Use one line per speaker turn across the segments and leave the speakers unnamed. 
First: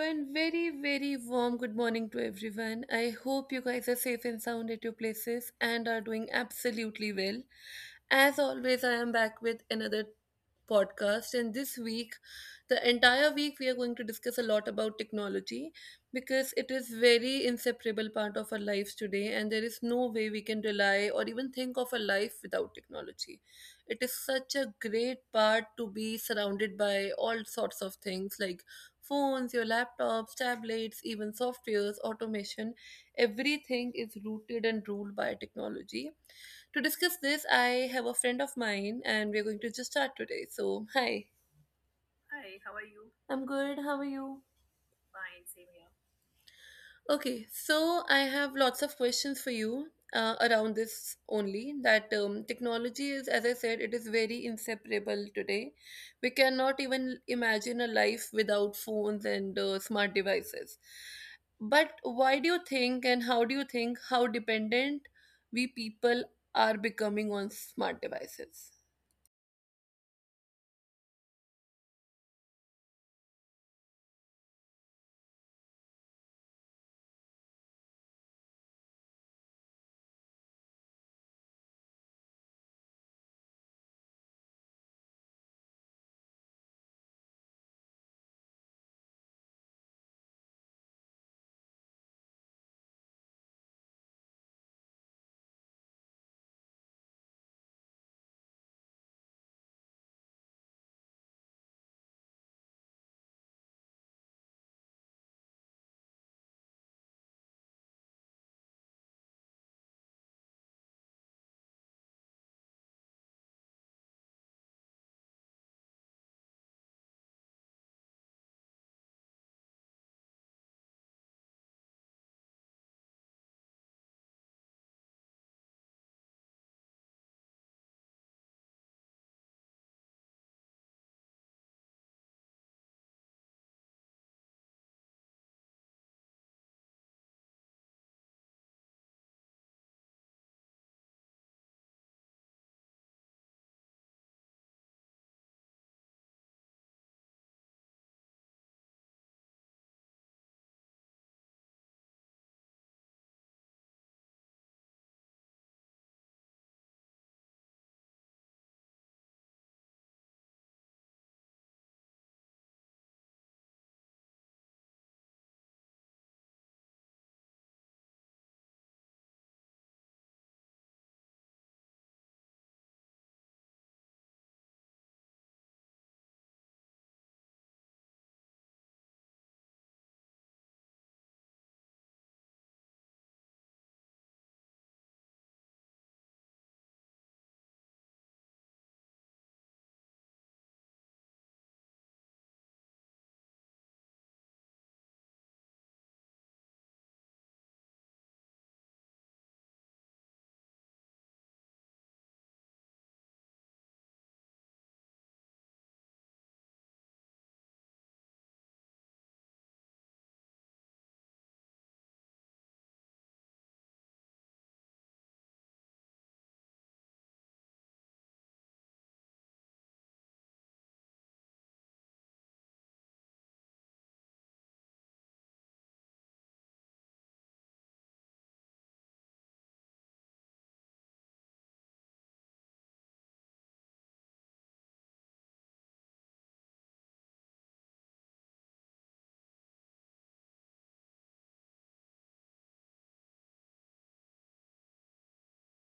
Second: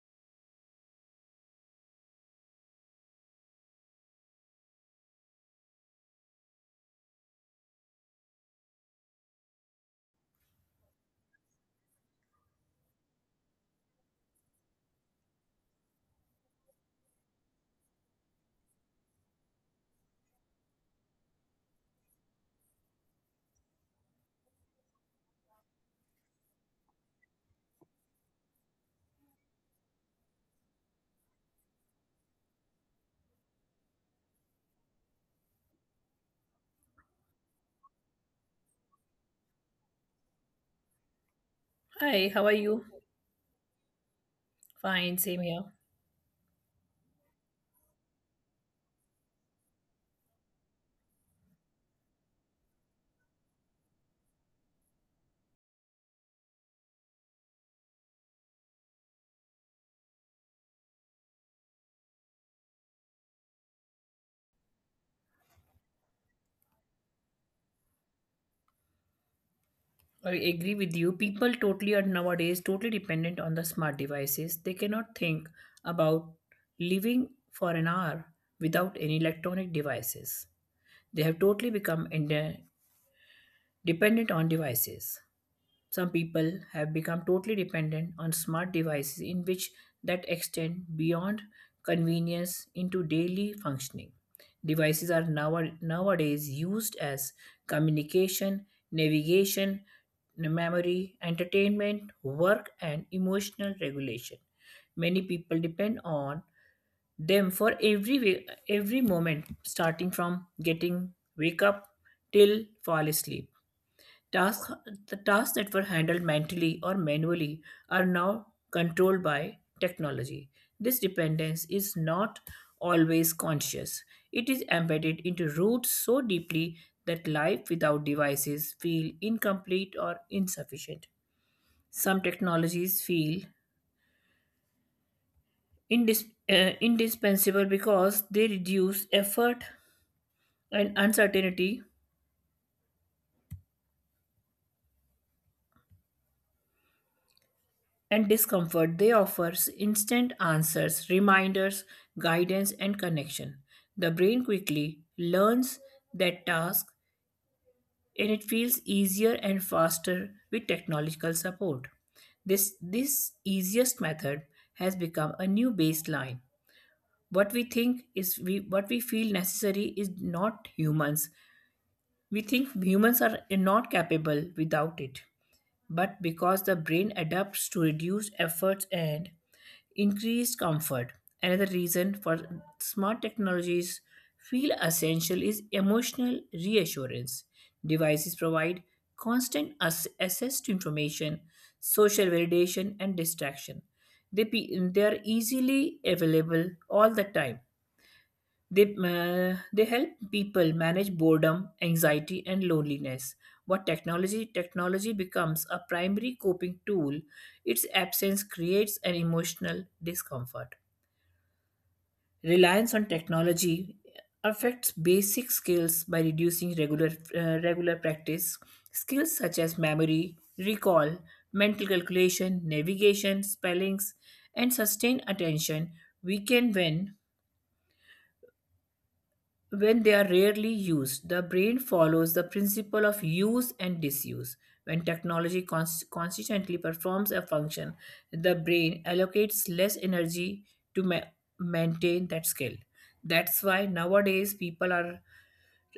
and very, very warm good morning to everyone. I hope you guys are safe and sound at your places and are doing absolutely well. As always, I am back with another podcast. And this week, the entire week, we are going to discuss a lot about technology, because it is very inseparable part of our lives today, and there is no way we can rely or even think of a life without technology. It is such a great part to be surrounded by all sorts of things like phones, your laptops, tablets, even softwares, automation. Everything is rooted and ruled by technology. To discuss this, I have a friend of mine, and we're going to just start today. So, hi.
Hi, how are you?
I'm good. How are you?
Fine, same here.
Okay, so I have lots of questions for you around this only, that technology is, as I said, it is very inseparable today. We cannot even imagine a life without phones and smart devices. But why do you think and how do you think how dependent we people are becoming on smart devices?
I agree with you. People totally are nowadays totally dependent on the smart devices. They cannot think about living for an hour without any electronic devices. They have totally become dependent on devices. Some people have become totally dependent on smart devices in which that extend beyond convenience into daily functioning. Devices are nowadays used as communication, navigation, memory, entertainment, work, and emotional regulation. Many people depend on them for every way, every moment, starting from getting wake up till fall asleep. Tasks, the tasks that were handled mentally or manually are now controlled by technology. This dependence is not always conscious. It is embedded into roots so deeply that life without devices feel incomplete or insufficient. Some technologies feel indispensable because they reduce effort and uncertainty and discomfort. They offer instant answers, reminders, guidance, and connection. The brain quickly learns that task, and it feels easier and faster with technological support. This easiest method has become a new baseline. What we think is what we feel necessary is not humans. We think humans are not capable without it, but because the brain adapts to reduce efforts and increase comfort. Another reason for smart technologies feel essential is emotional reassurance. Devices provide constant access to information, social validation, and distraction. They, they are easily available all the time. They, they help people manage boredom, anxiety, and loneliness. What technology becomes a primary coping tool, its absence creates an emotional discomfort. Reliance on technology affects basic skills by reducing regular practice. Skills such as memory, recall, mental calculation, navigation, spellings, and sustained attention weaken when they are rarely used. The brain follows the principle of use and disuse. When technology consistently performs a function, the brain allocates less energy to maintain that skill. That's why nowadays people are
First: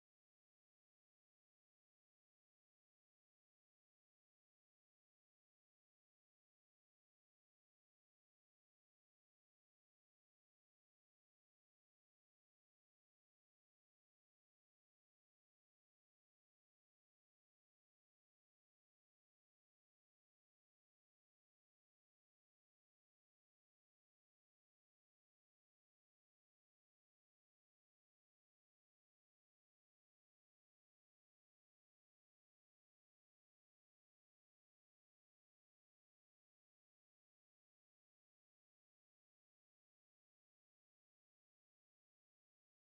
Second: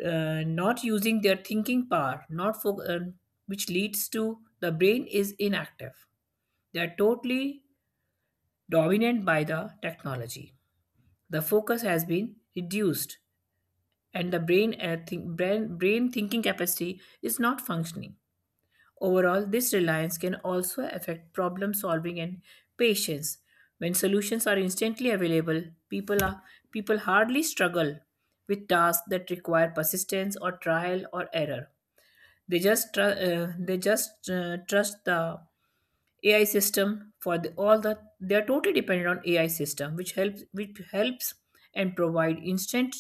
not using their thinking power, not fo- which leads to the brain is inactive. They are totally dominant by the technology. The focus has been reduced, and the brain thinking capacity is not functioning. Overall, this reliance can also affect problem solving and patience. When solutions are instantly available, people, are, people hardly struggle with tasks that require persistence or trial or error. They just trust the AI system for the, they are totally dependent on AI system, which helps and provide instant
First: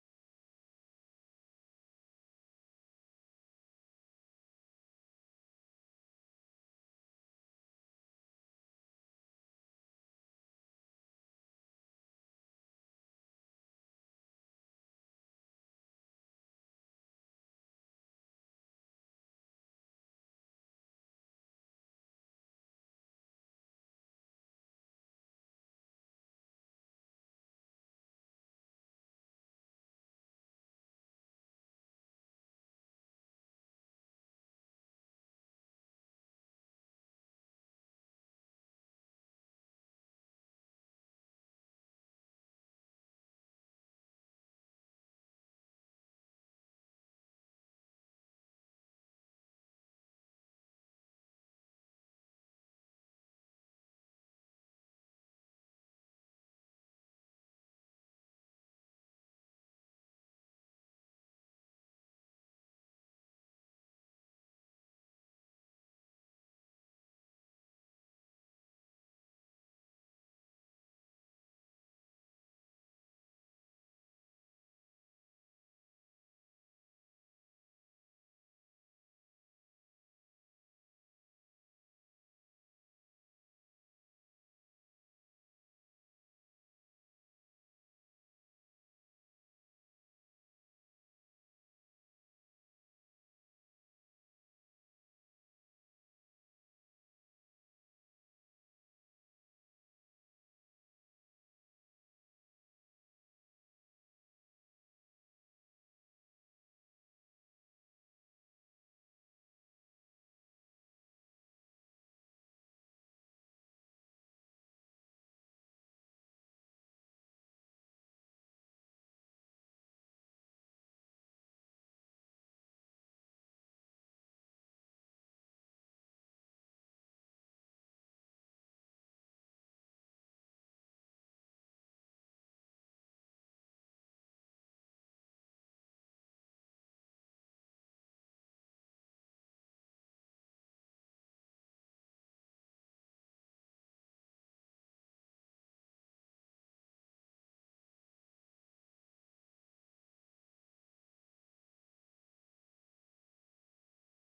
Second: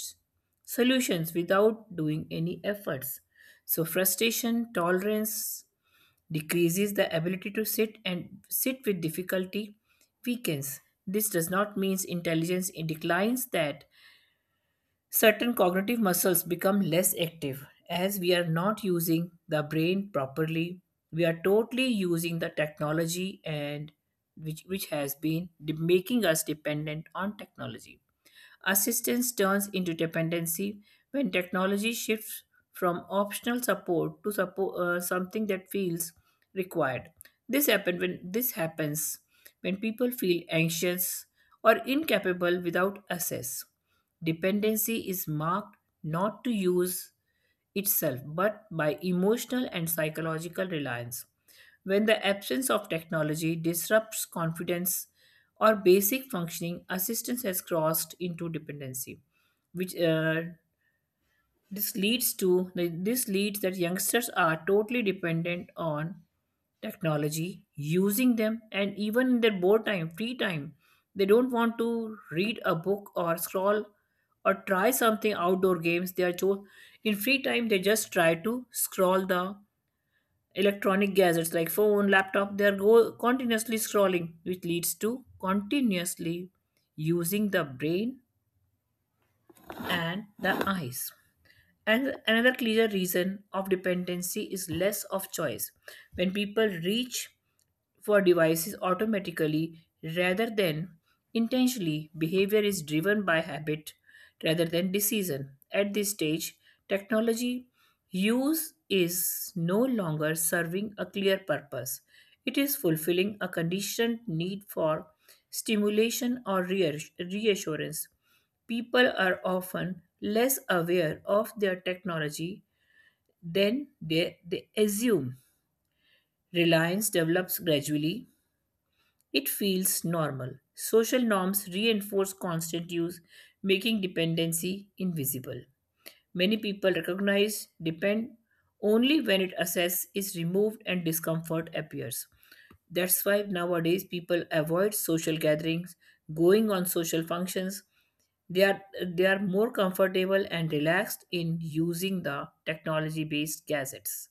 solutions without doing any efforts. So frustration tolerance decreases the ability to sit with difficulty weakens. This does not mean intelligence declines. That Certain cognitive muscles become less active as we are not using the brain properly. We are totally using the technology, and which has making us dependent on technology. Assistance turns into dependency when technology shifts from optional support to something that feels required. This happens when people feel anxious or incapable without access. Dependency is marked not to use itself, but by emotional and psychological reliance. When the absence of technology disrupts confidence or basic functioning, assistance has crossed into dependency, which this leads to this leads that youngsters are totally dependent on technology, using them, and even in their board time, free time, they don't want to read a book or scroll or try something outdoor games. In free time they just try to scroll the electronic gadgets like phone, laptop. They are go continuously scrolling, which leads to continuously using the brain and the eyes. And another clear reason of dependency is less of choice. When people reach for devices automatically rather than intentionally, behavior is driven by habit rather than decision. At this stage, technology use is no longer serving a clear purpose. It is fulfilling a conditioned need for stimulation or reassurance. People are often less aware of their technology than they assume. Reliance develops gradually, it feels normal. Social norms reinforce constant use, making dependency invisible. Many people recognize depend only when it assess is removed and discomfort appears. That's why nowadays people avoid social gatherings, going on social functions. They are more comfortable and relaxed in using the technology-based gadgets.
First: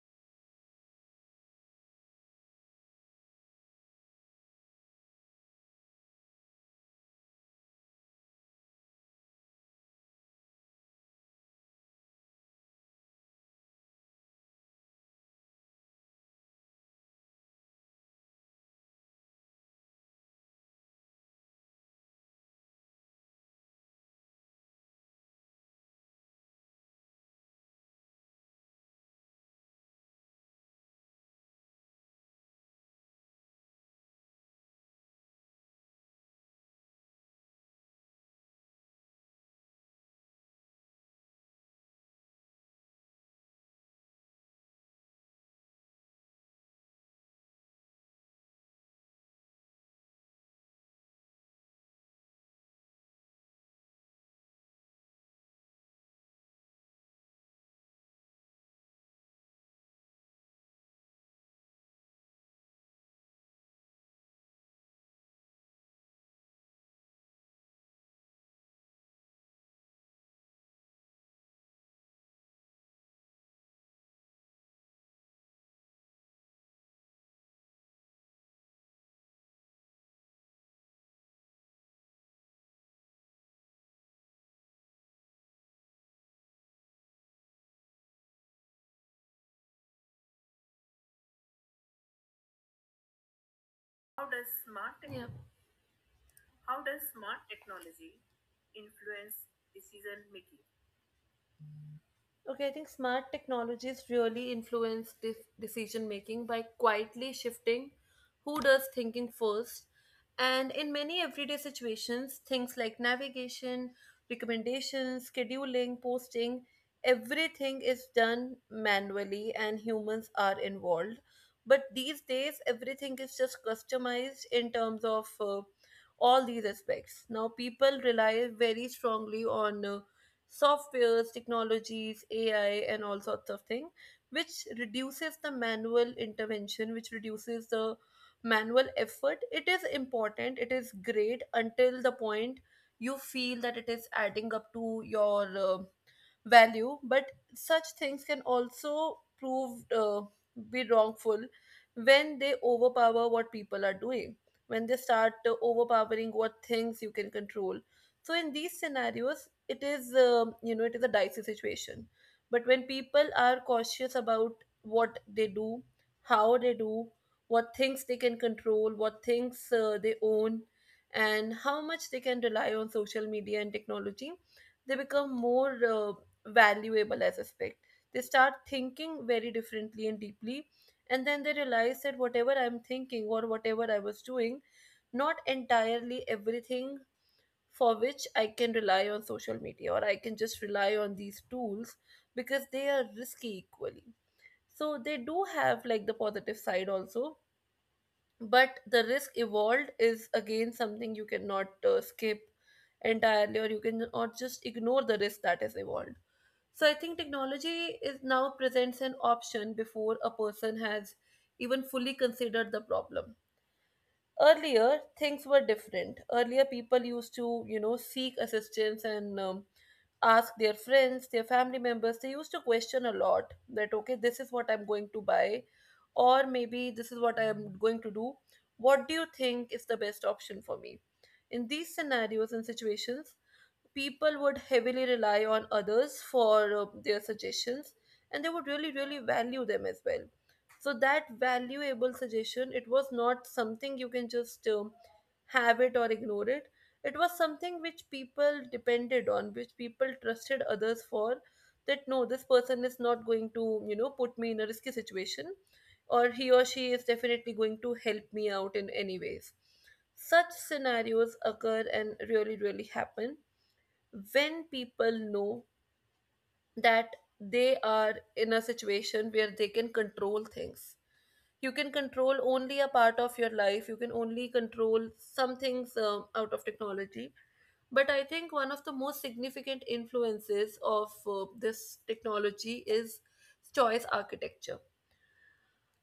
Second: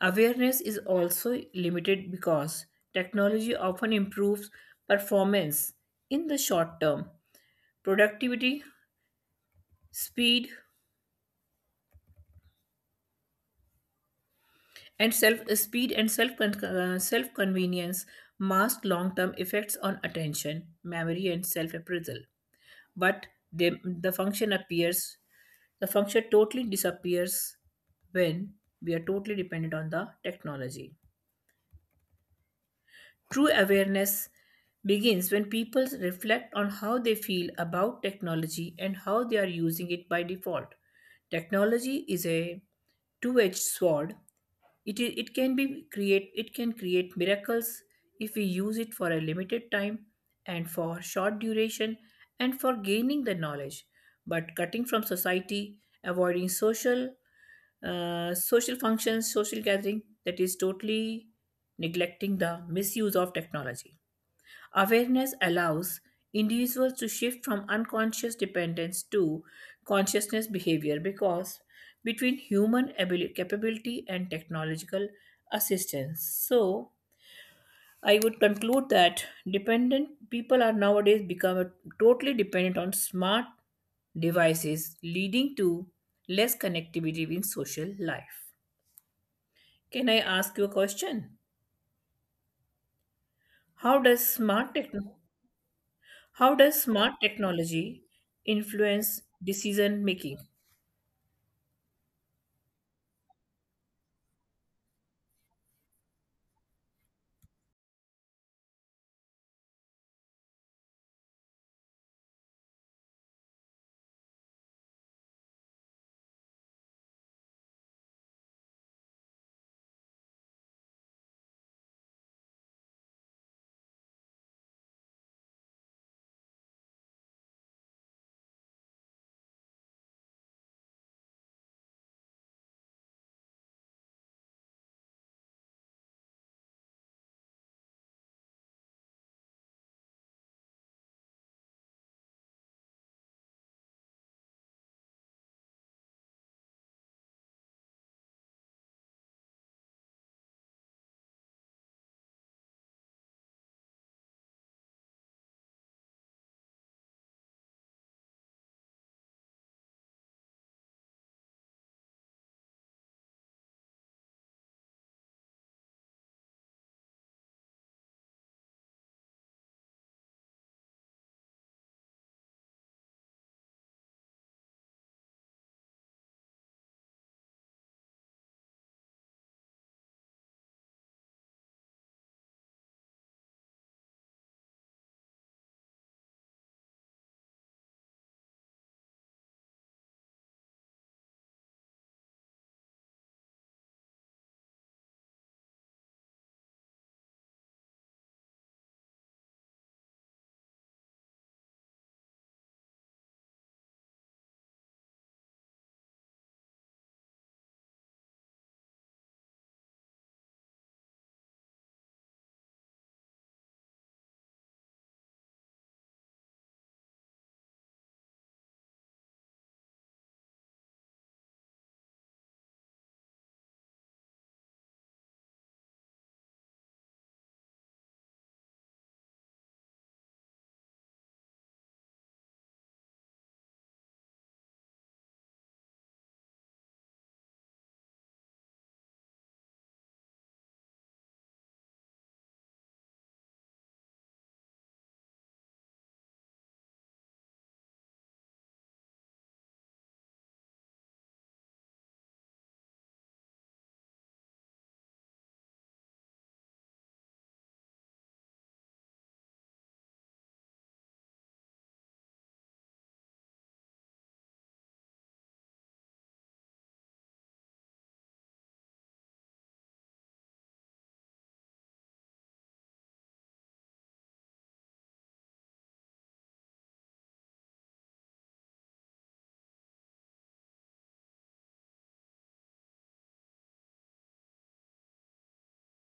Awareness is also limited because technology often improves performance in the short term, productivity, speed, and self convenience mask long term effects on attention, memory, and self appraisal. But they, the function appears the function totally disappears when we are totally dependent on the technology. True awareness begins when people reflect on how they feel about technology and how they are using it by default. Technology is a two-edged sword. It can be create it can create miracles if we use it for a limited time and for short duration and for gaining the knowledge. But cutting from society, avoiding social functions, social gathering, that is totally neglecting the misuse of technology. Awareness allows individuals to shift from unconscious dependence to consciousness behavior because between human capability and technological assistance. So, I would conclude that dependent people are nowadays become totally dependent on smart devices, leading to less connectivity in social life. Can I ask you a question? How does
How does
smart
smart
technology?
technology
How does smart technology influence decision making?
Okay, I think smart technologies really influence decision making by quietly shifting who does thinking first. And in many everyday situations, things like navigation, recommendations, scheduling, posting, everything is done manually and humans are involved. But these days, everything is just customized in terms of all these aspects. Now, people rely very strongly on softwares, technologies, AI, and all sorts of things, which reduces the manual intervention, which reduces the manual effort. It is important, it is great until the point you feel that it is adding up to your value. But such things can also prove, be wrongful when they overpower what people are doing, when they start overpowering what things you can control. So in these scenarios, it is, a dicey situation. But when people are cautious about what they do, how they do, what things they can control, what things they own, and how much they can rely on social media and technology, they become more valuable, I suspect. They start thinking very differently and deeply, and then they realize that whatever I'm thinking or whatever I was doing, not entirely everything for which I can rely on social media or I can just rely on these tools, because they are risky equally. So they do have like the positive side also, but the risk evolved is again something you cannot skip entirely, or you cannot just ignore the risk that is evolved. So I think technology is now presents an option before a person has even fully considered the problem. Earlier things were different. Earlier, people used to, seek assistance, and ask their friends, their family members. They used to question a lot that okay, this is what I'm going to buy, or maybe this is what I am going to do. What do you think is the best option for me? In these scenarios and situations, people would heavily rely on others for their suggestions, and they would really really value them as well. So that valuable suggestion, it was not something you can just have it or ignore it. It was something which people depended on, which people trusted others for, that no, this person is not going to, put me in a risky situation, or he or she is definitely going to help me out in any ways. Such scenarios occur and really really happen when people know that they are in a situation where they can control things. You can control only a part of your life. You can only control some things out of technology. But I think one of the most significant influences of this technology is choice architecture.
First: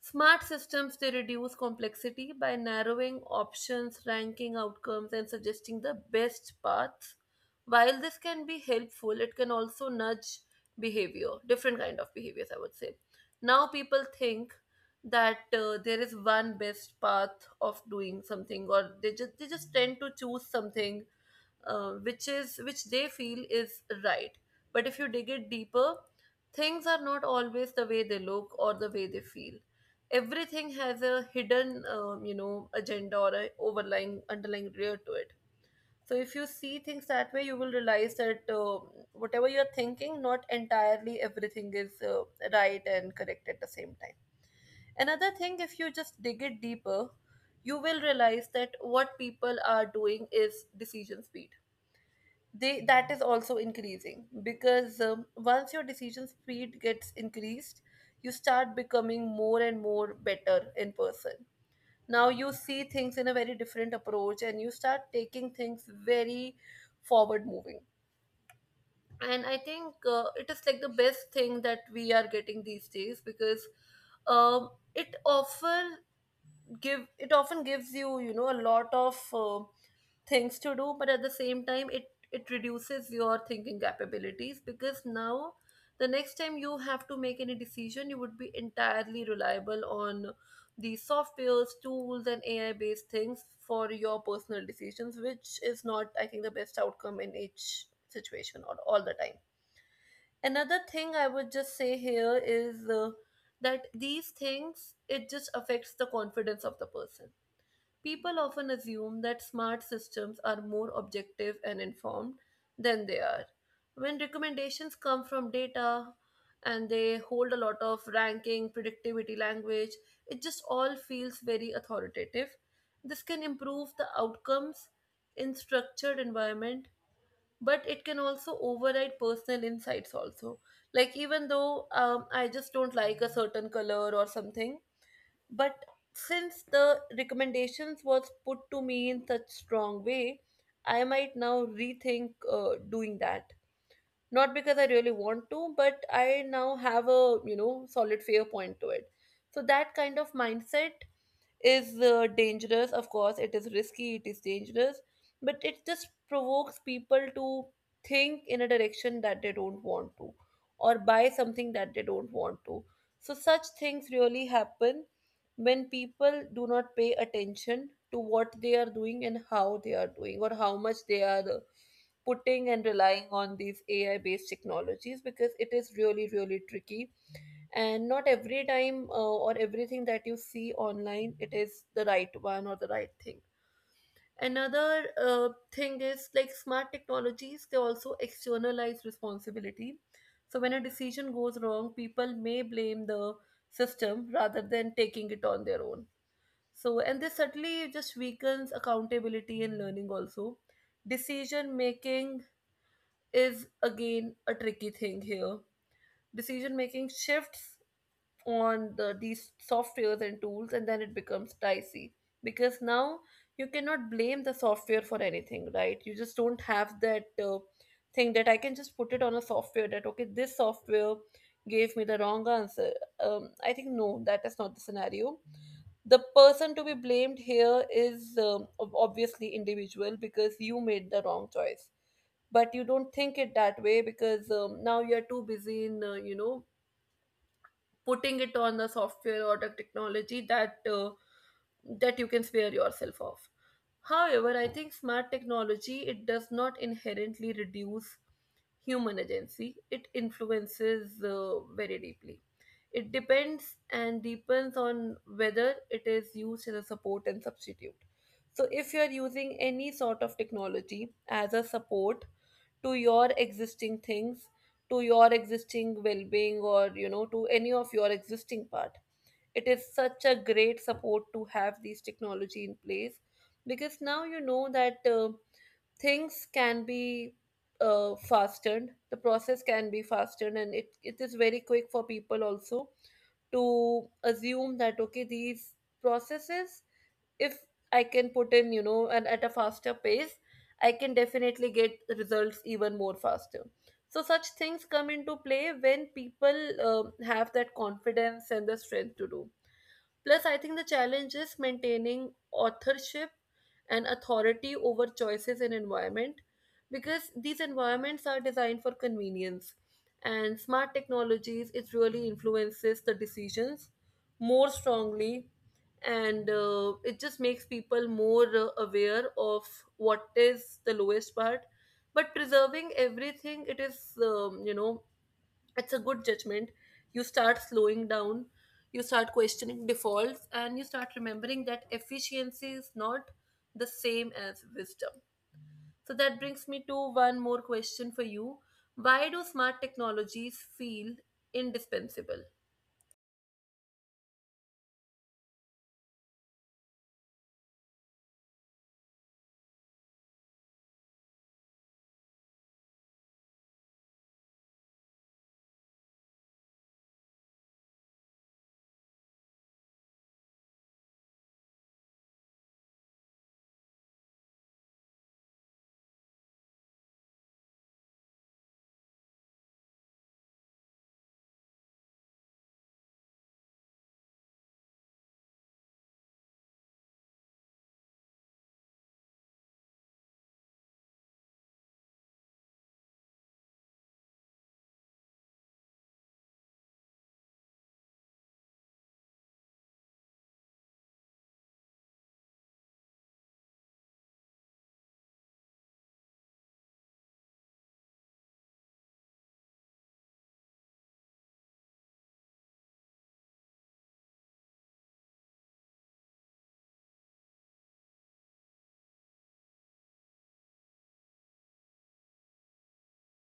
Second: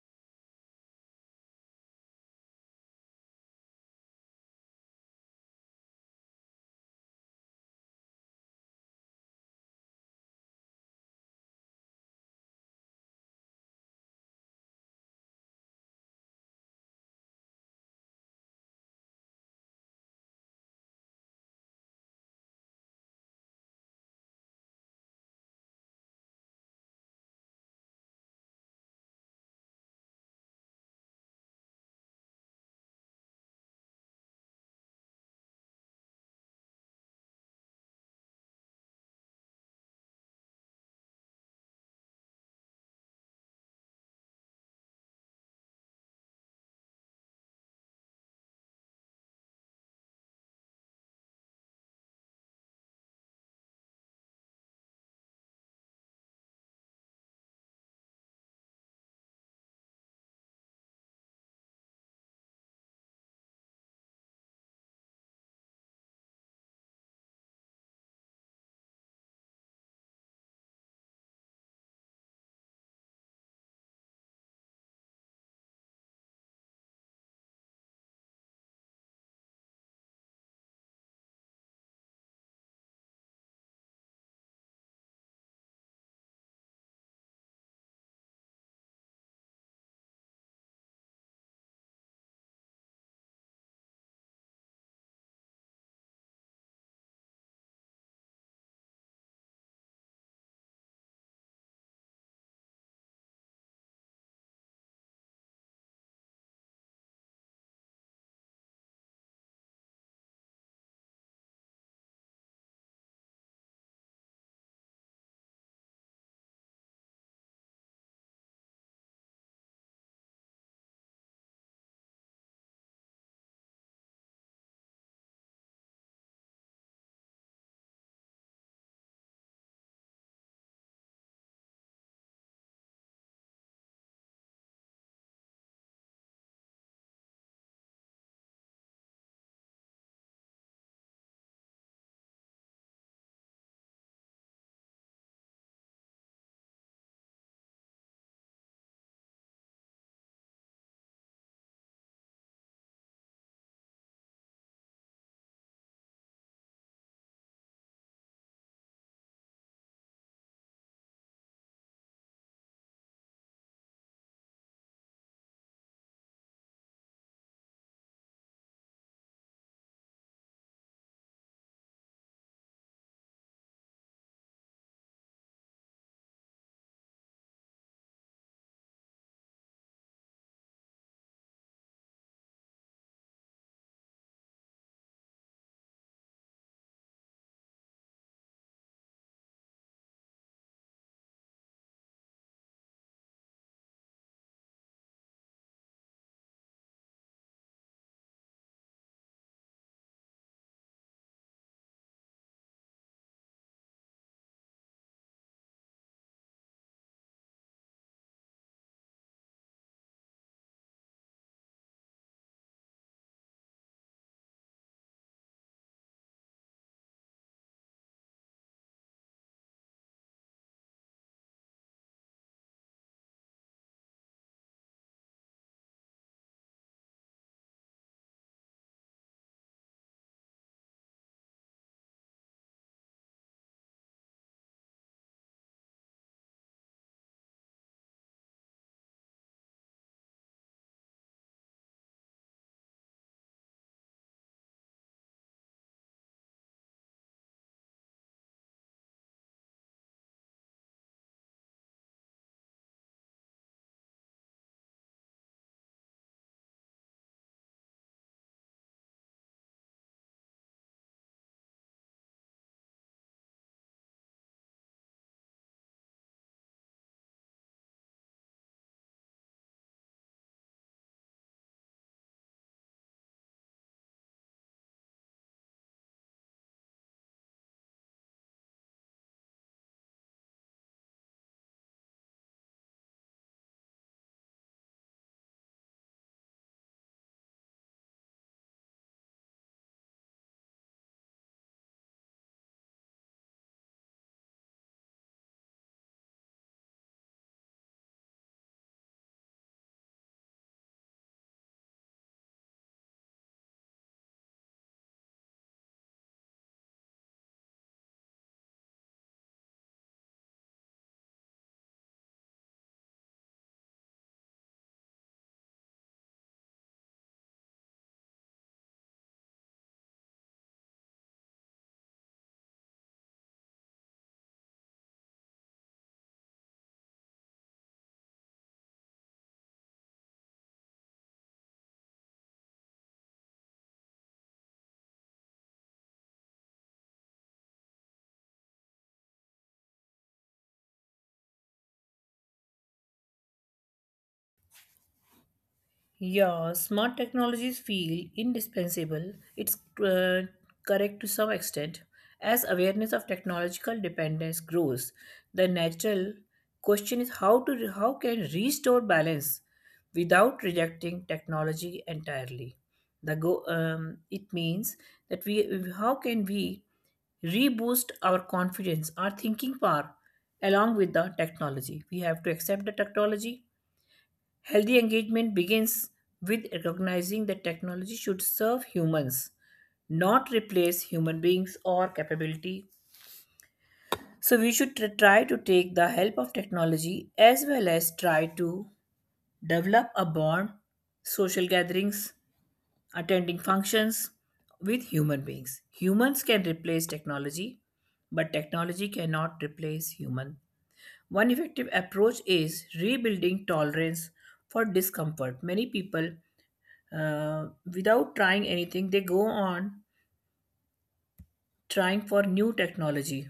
Smart systems, they reduce complexity by narrowing options, ranking outcomes, and suggesting the best paths. While this can be helpful, it can also nudge behavior, different kind of behaviors, I would say. Now people think that there is one best path of doing something, or they just tend to choose something which they feel is right. But if you dig it deeper, things are not always the way they look or the way they feel. Everything has a hidden, agenda, or a overlying underlying rear to it. So if you see things that way, you will realize that whatever you are thinking, not entirely everything is right and correct at the same time. Another thing, if you just dig it deeper, you will realize that what people are doing is decision speed. They that is also increasing because once your decision speed gets increased, you start becoming more and more better in person. Now you see things in a very different approach, and you start taking things very forward moving. And I think it is like the best thing that we are getting these days, because um, it offers give it often gives you, you know a lot of things to do. But at the same time, it reduces your thinking capabilities, because now the next time you have to make any decision, you would be entirely reliable on these softwares, tools, and AI based things for your personal decisions, which is not, I think, the best outcome in each situation or all the time. Another thing I would just say here is, that these things, it just affects the confidence of the person. People often assume that smart systems are more objective and informed than they are. When recommendations come from data and they hold a lot of ranking, predictivity language, it just all feels very authoritative. This can improve the outcomes in structured environment, but it can also override personal insights also. Like even though, I just don't like a certain color or something, but since the recommendations was put to me in such strong way, I might now rethink doing that, not because I really want to, but I now have a, solid fair point to it. So that kind of mindset is, dangerous. Of course, it is risky, it is dangerous, but it just provokes people to think in a direction that they don't want to, or buy something that they don't want to. So, such things really happen when people do not pay attention to what they are doing and how they are doing, or how much they are putting and relying on these AI based technologies, because it is really, really tricky. And not every time, or everything that you see online, it is the right one or the right thing. Another thing is like smart technologies, they also externalize responsibility. So when a decision goes wrong, people may blame the system rather than taking it on their own. And this certainly just weakens accountability and learning also. Decision making is again a tricky thing here. Decision making shifts on these softwares and tools, and then it becomes dicey, because now you cannot blame the software for anything, right? You just don't have that thing, that I can just put it on a software that okay, this software gave me the wrong answer. I think no, that is not the scenario. The person to be blamed here is obviously individual, because you made the wrong choice. But you don't think it that way because now you're too busy in putting it on the software or the technology that you can spare yourself of. However, I think smart technology, it does not inherently reduce human agency. It influences very deeply. It depends and depends on whether it is used as a support and substitute. So, if you are using any sort of technology as a support to your existing things, to your existing well being, or to any of your existing part, it is such a great support to have these technology in place, because now you know that. Things can be fastened, the process can be fastened, and it is very quick for people also to assume that okay, these processes, if I can put in, and at a faster pace, I can definitely get results even more faster. So such things come into play when people have that confidence and the strength to do. Plus, I think the challenge is maintaining authorship and authority over choices and environment, because these environments are designed for convenience, and smart technologies, it really influences the decisions more strongly. And it just makes people more aware of what is the lowest part, but preserving everything, it is it's a good judgment. You start slowing down, you start questioning defaults, and you start remembering that efficiency is not the same as wisdom. So that brings me to one more question for you: why do smart technologies feel indispensable?
Yeah, smart technologies feel indispensable. It's uh, correct to some extent. As awareness of technological dependence grows, the natural question is how can restore balance without rejecting technology entirely. The go It means that we how can we reboost our confidence, our thinking power along with the technology. We have to accept the technology. Healthy engagement begins with recognizing that technology should serve humans, not replace human beings or capability. So, we should try to take the help of technology as well as try to develop a bond, social gatherings, attending functions with human beings. Humans can replace technology, but technology cannot replace human. One effective approach is rebuilding tolerance for discomfort. Many people uh, without trying anything they go on trying for new technology.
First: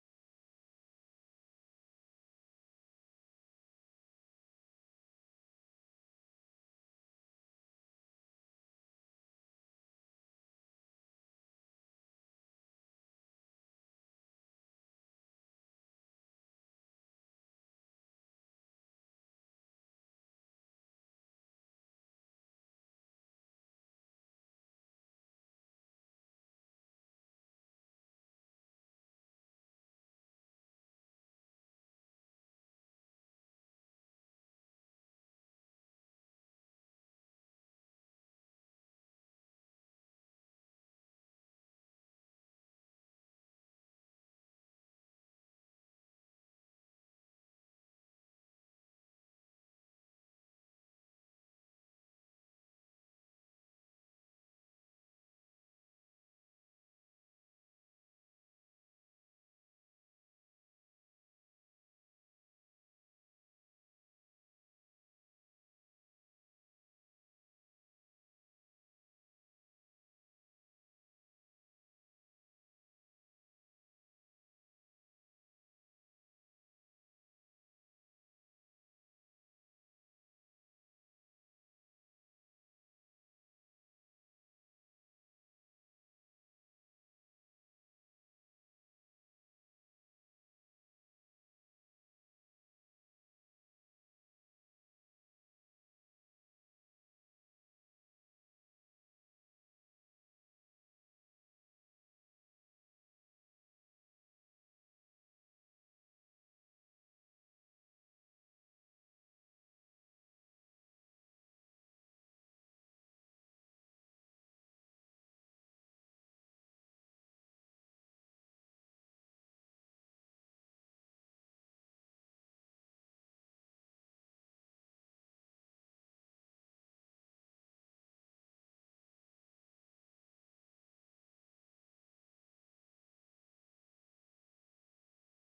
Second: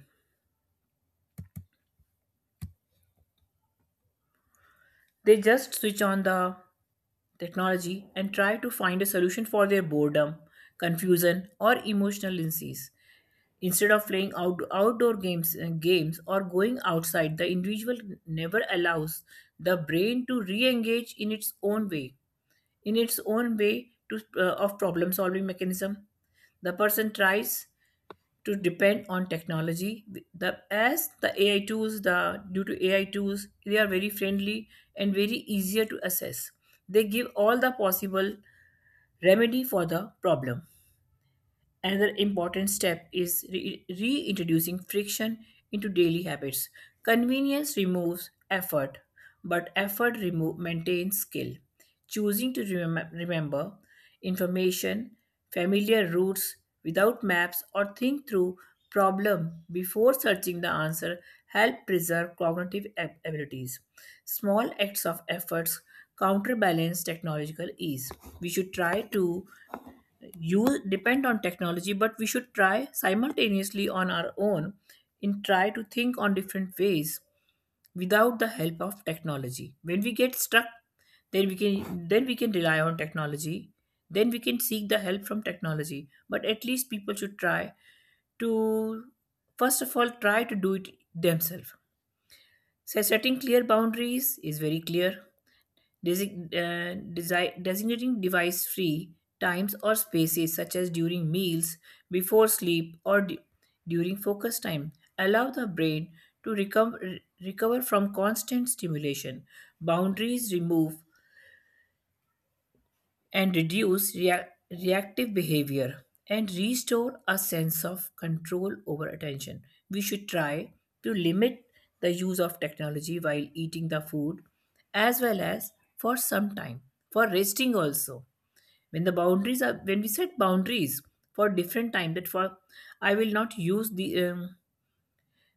They just switch on the technology and try to find a solution for their boredom, confusion, or emotional illnesses instead of playing outdoor games or going outside. The individual never allows the brain to re-engage in its own way to, of problem solving mechanism. The person tries to depend on technology. The as the ai tools the Due to AI tools, they are very friendly and very easier to assess. They give all the possible remedy for the problem. Another important step is reintroducing friction into daily habits. Convenience removes effort, but maintains skill. Choosing to remember information, familiar routes without maps, or think through problem before searching the answer help preserve cognitive abilities. Small acts of efforts counterbalance technological ease. We should try to you depend on technology, but we should try simultaneously on our own and try to think on different ways without the help of technology. When we get stuck, then we can rely on technology, then we can seek the help from technology, but at least people should try to first of all try to do it themselves. So setting clear boundaries is very clear. Designating device free times or spaces such as during meals, before sleep, or during focus time allow the brain to recover from constant stimulation. Boundaries remove and reduce reactive behavior and restore a sense of control over attention. We should try to limit the use of technology while eating the food, as well as for some time for resting also. When we set boundaries for different time, that for i will not use the um,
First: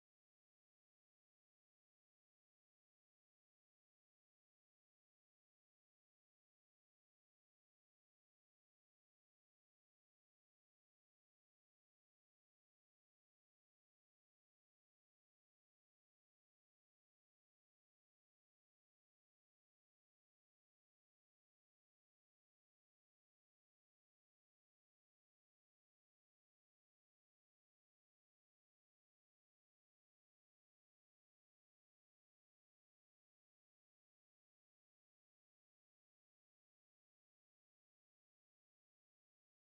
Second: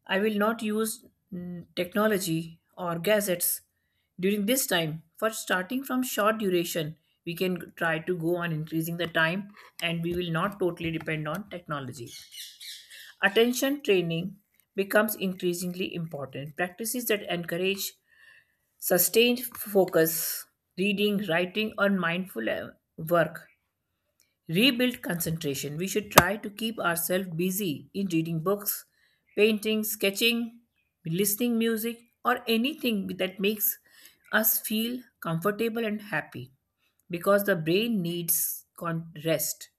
I will not use technology or gadgets during this time. For starting from short duration, we can try to go on increasing the time, and we will not totally depend on technology. Attention training becomes increasingly important. Practices that encourage sustained focus, reading, writing, or mindful work rebuild concentration. We should try to keep ourselves busy in reading books, painting, sketching, listening music, or anything that makes us feel comfortable and happy, because the brain needs rest.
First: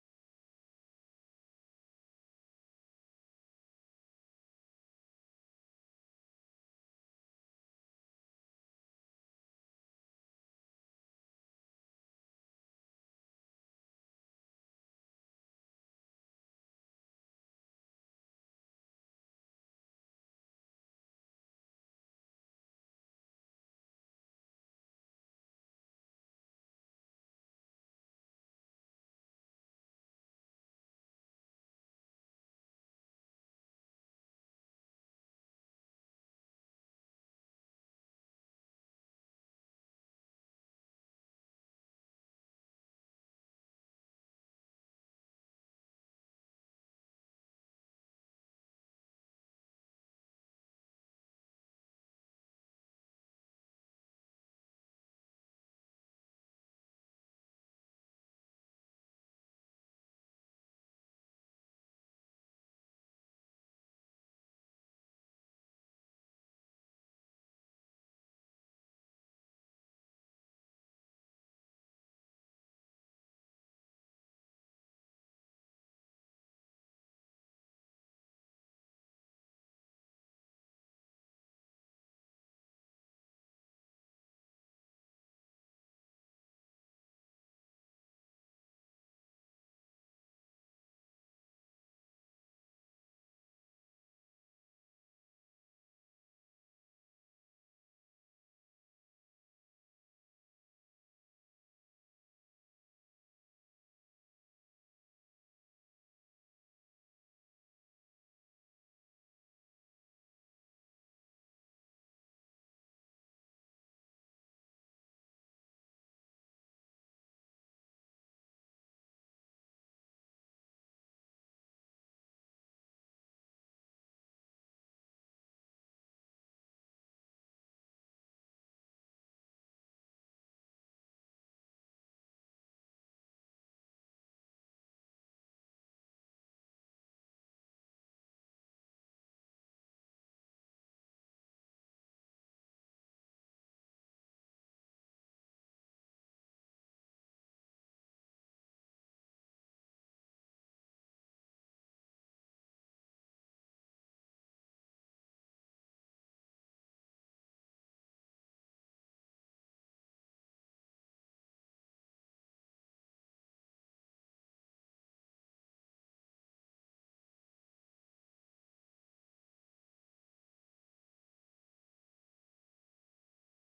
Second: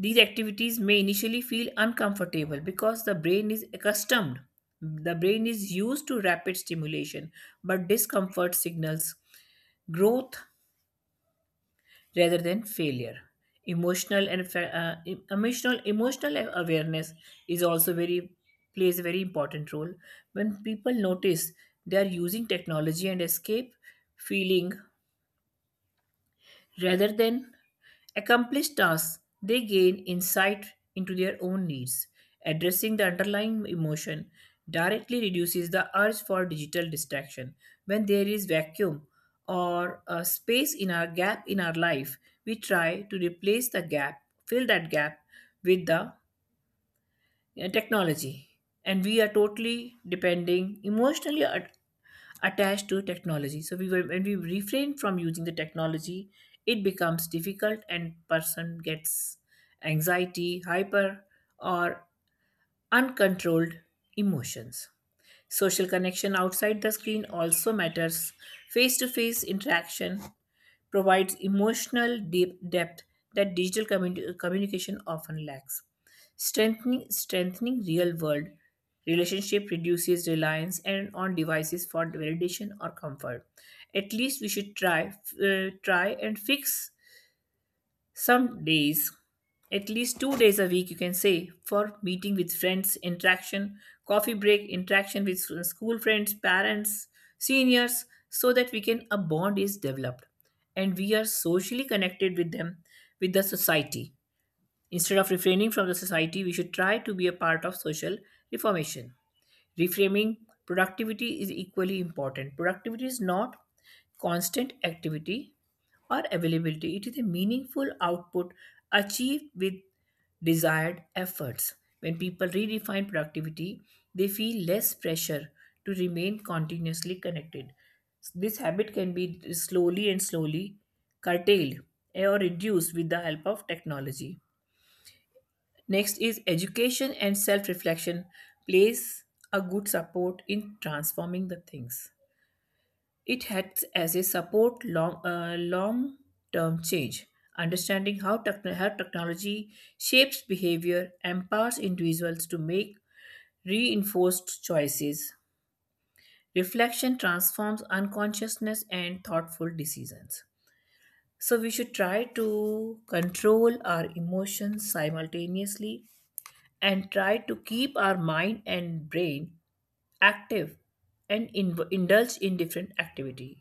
These activities may initially feel uncomfortable because the brain is accustomed. The brain is used to rapid stimulation, but discomfort signals growth rather than failure. Emotional and fa- em- emotional Emotional awareness is also very plays a very important role. When people notice they are using technology and escape feeling rather than accomplish tasks, they gain insight into their own needs. Addressing the underlying emotion directly reduces the urge for digital distraction. When there is vacuum or a space in our gap in our life, we try to replace the gap, fill that gap with the technology and we are totally depending emotionally at, attached to technology so we were, when we refrain from using the technology it becomes difficult and person gets anxiety hyper or uncontrolled emotions. Social connection outside the screen also matters. Face to face interaction provides emotional deep depth that digital communication often lacks. Strengthening real world relationship reduces reliance and on devices for validation or comfort. At least we should try and fix some days, at least 2 days a week, you can say, for meeting with friends, interaction, coffee break, interaction with school friends, parents, seniors, so that we can a bond is developed and we are socially connected with them, with the society. Instead of refraining from the society, we should try to be a part of social reformation, reframing. Productivity is equally important. Productivity is not constant activity or availability, it is a meaningful output achieved with desired efforts. When people redefine productivity they feel less pressure to remain continuously connected. This habit can be slowly and slowly curtailed or reduced with the help of technology. Next is education and self reflection plays a good support in transforming the things. It acts as a support long term change. Understanding how technology shapes behavior empowers individuals to make reinforced choices. Reflection transforms unconsciousness and thoughtful decisions. So, we should try to control our emotions simultaneously and try to keep our mind and brain active and indulge in different activity.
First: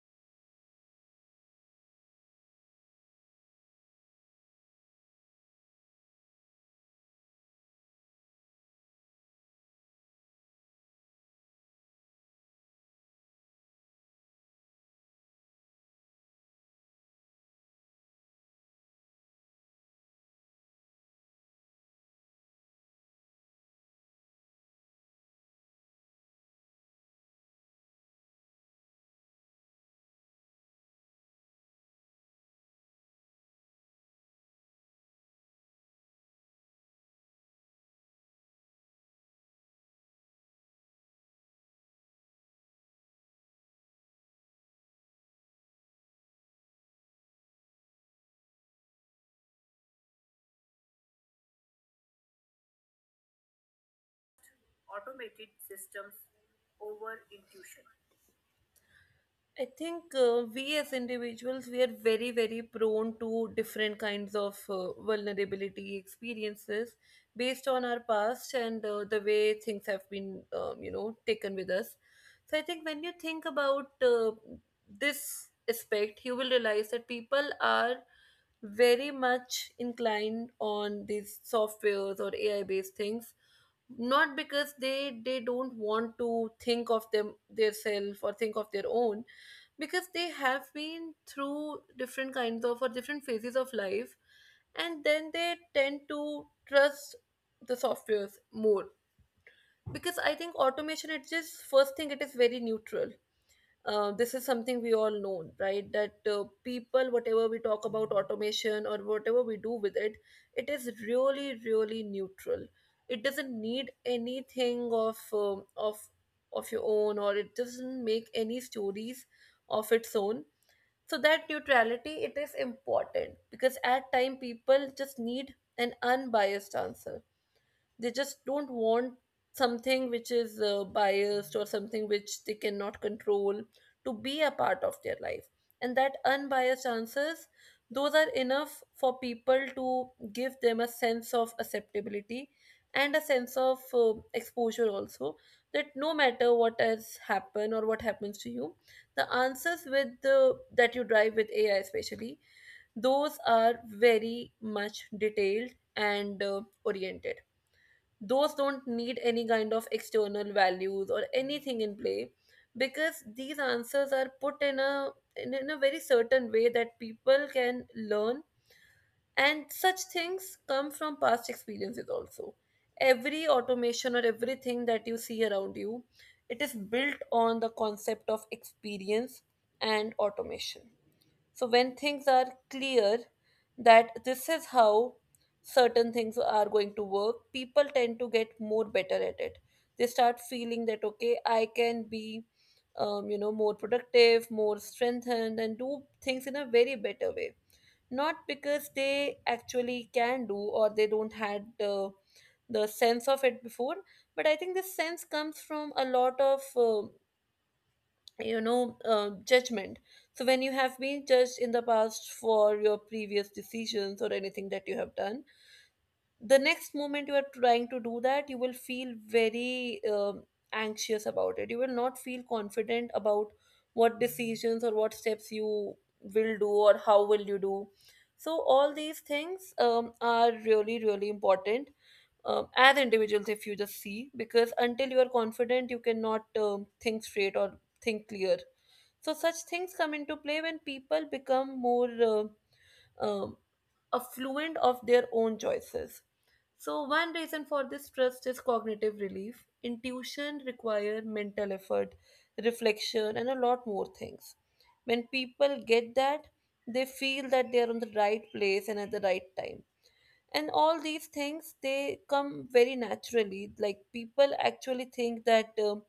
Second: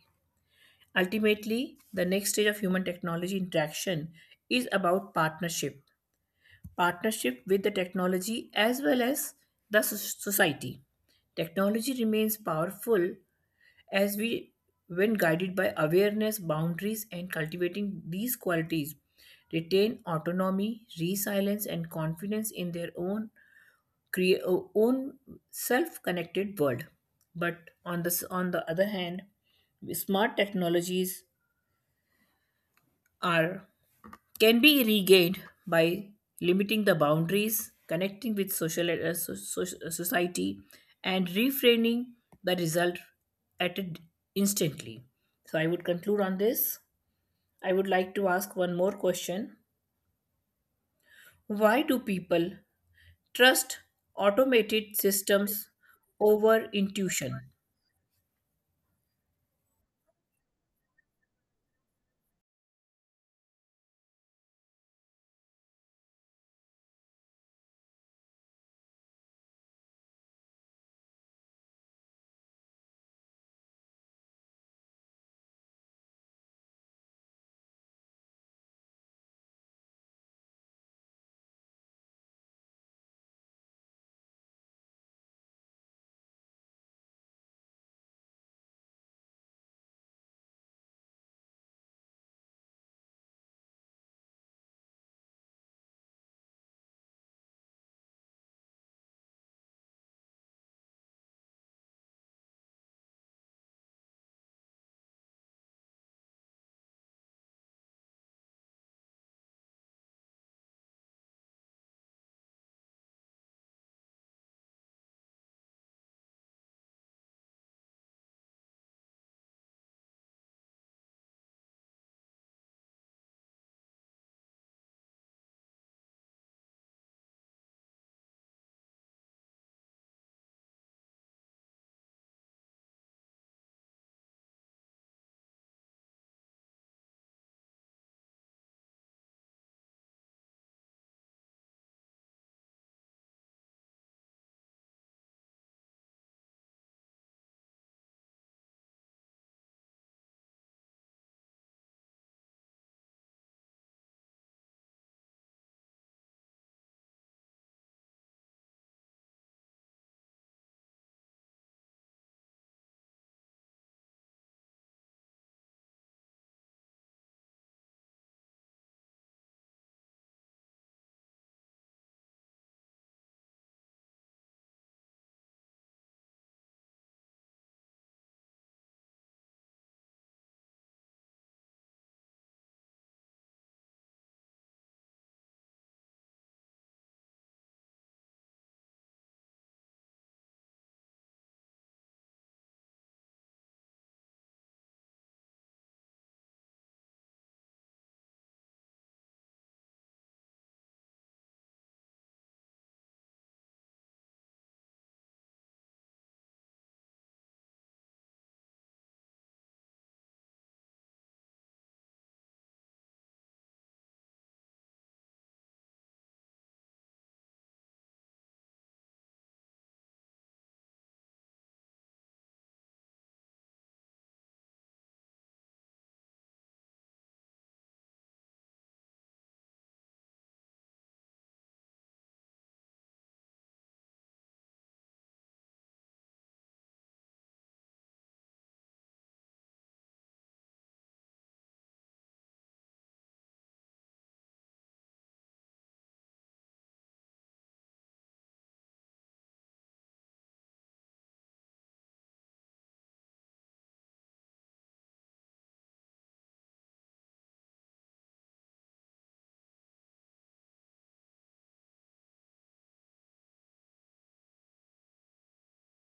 Ultimately the next stage of human technology interaction is about partnership, partnership with the technology as well as the society. Technology remains powerful as we, when guided by awareness boundaries and cultivating these qualities, retain autonomy resilience and confidence in their own create own self-connected world. But on the other hand, smart technologies are can be regained by limiting the boundaries, connecting with social society, and reframing the result at it instantly. So I would conclude on this. I would like to ask one more question. Why do people trust automated systems over intuition?
I think we as individuals, we are very very prone to different kinds of vulnerability experiences based on our past and the way things have been taken with us. So I think when you think about this aspect, you will realize that people are very much inclined on these softwares or AI based things, not because they don't want to think of them, their, or think of their own, because they have been through different kinds of, or different phases of life, and then they tend to trust the softwares more. Because I think automation, it just, first thing, it is very neutral. This is something we all know, right, that people, whatever we talk about automation or whatever we do with it, it is really really neutral. It doesn't need anything of of your own, or it doesn't make any stories of its own. So that neutrality, it is important because at time people just need an unbiased answer. They just don't want something which is biased, or something which they cannot control, to be a part of their life. And that unbiased answers, those are enough for people to give them a sense of acceptability and a sense of exposure also. That no matter what has happened or what happens to you, the answers with the that you drive with AI especially, those are very much detailed and oriented. Those don't need any kind of external values or anything in play, because these answers are put in a, in a very certain way that people can learn. And such things come from past experiences also. Every automation or everything that you see around you, it is built on the concept of experience and automation. So when things are clear that this is how certain things are going to work, people tend to get more better at it. They start feeling that okay, I can be, more productive, more strengthened, and do things in a very better way. Not because they actually can do, or they don't had the sense of it before, but I think this sense comes from a lot of. Judgment. So when you have been judged in the past for your previous decisions or anything that you have done, the next moment you are trying to do that, you will feel very anxious about it. You will not feel confident about what decisions or what steps you will do, or how will you do. So all these things, are really really important. As individuals, if you just see, because until you are confident, you cannot think straight or think clear. So such things come into play when people become more um affluent of their own choices. So one reason for this trust is cognitive relief. Intuition requires mental effort, reflection, and a lot more things. When people get that, they feel that they are on the right place and at the right time, and all these things they come very naturally. Like people actually think that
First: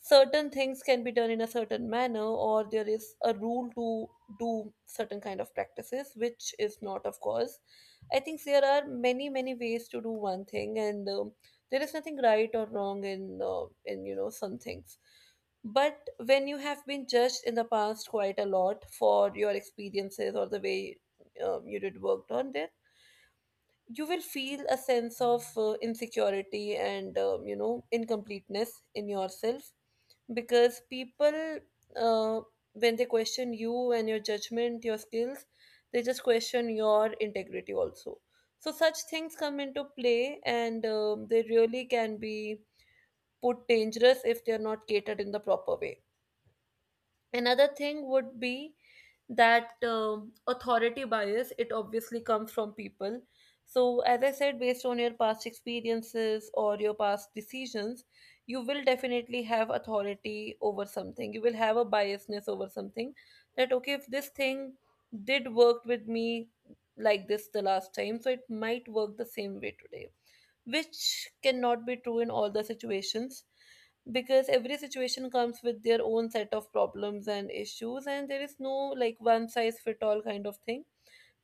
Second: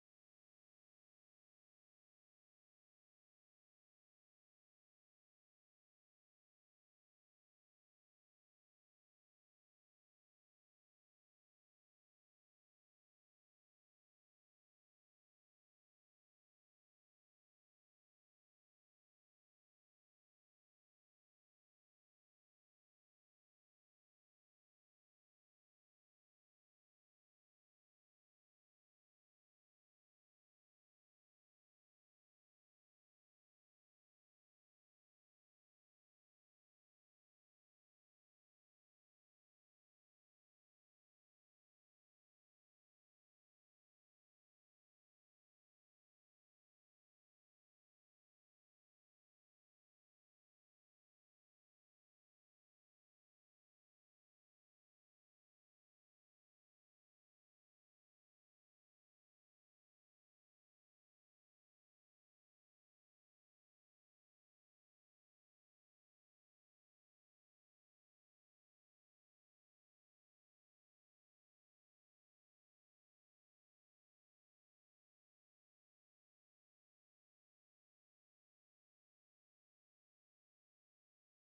certain things can be done in a certain manner, or there is a rule to do certain kind of practices, which is not, of course. I think there are many many ways to do one thing, and there is nothing right or wrong in, some things. But when you have been judged in the past quite a lot for your experiences or the way you did worked on there, you will feel a sense of insecurity and incompleteness in yourself. Because people uh, when they question you and your judgment, your skills, they just question your integrity also. So such things come into play, and they really can be put dangerous if they are not catered in the proper way. Another thing would be that authority bias, it obviously comes from people. So as I said, based on your past experiences or your past decisions, you will definitely have authority over something, you will have a biasness over something. That okay, if this thing did work with me like this the last time, so it might work the same way today, which cannot be true in all the situations. Because every situation comes with their own set of problems and issues, and there is no like one size fit all kind of thing,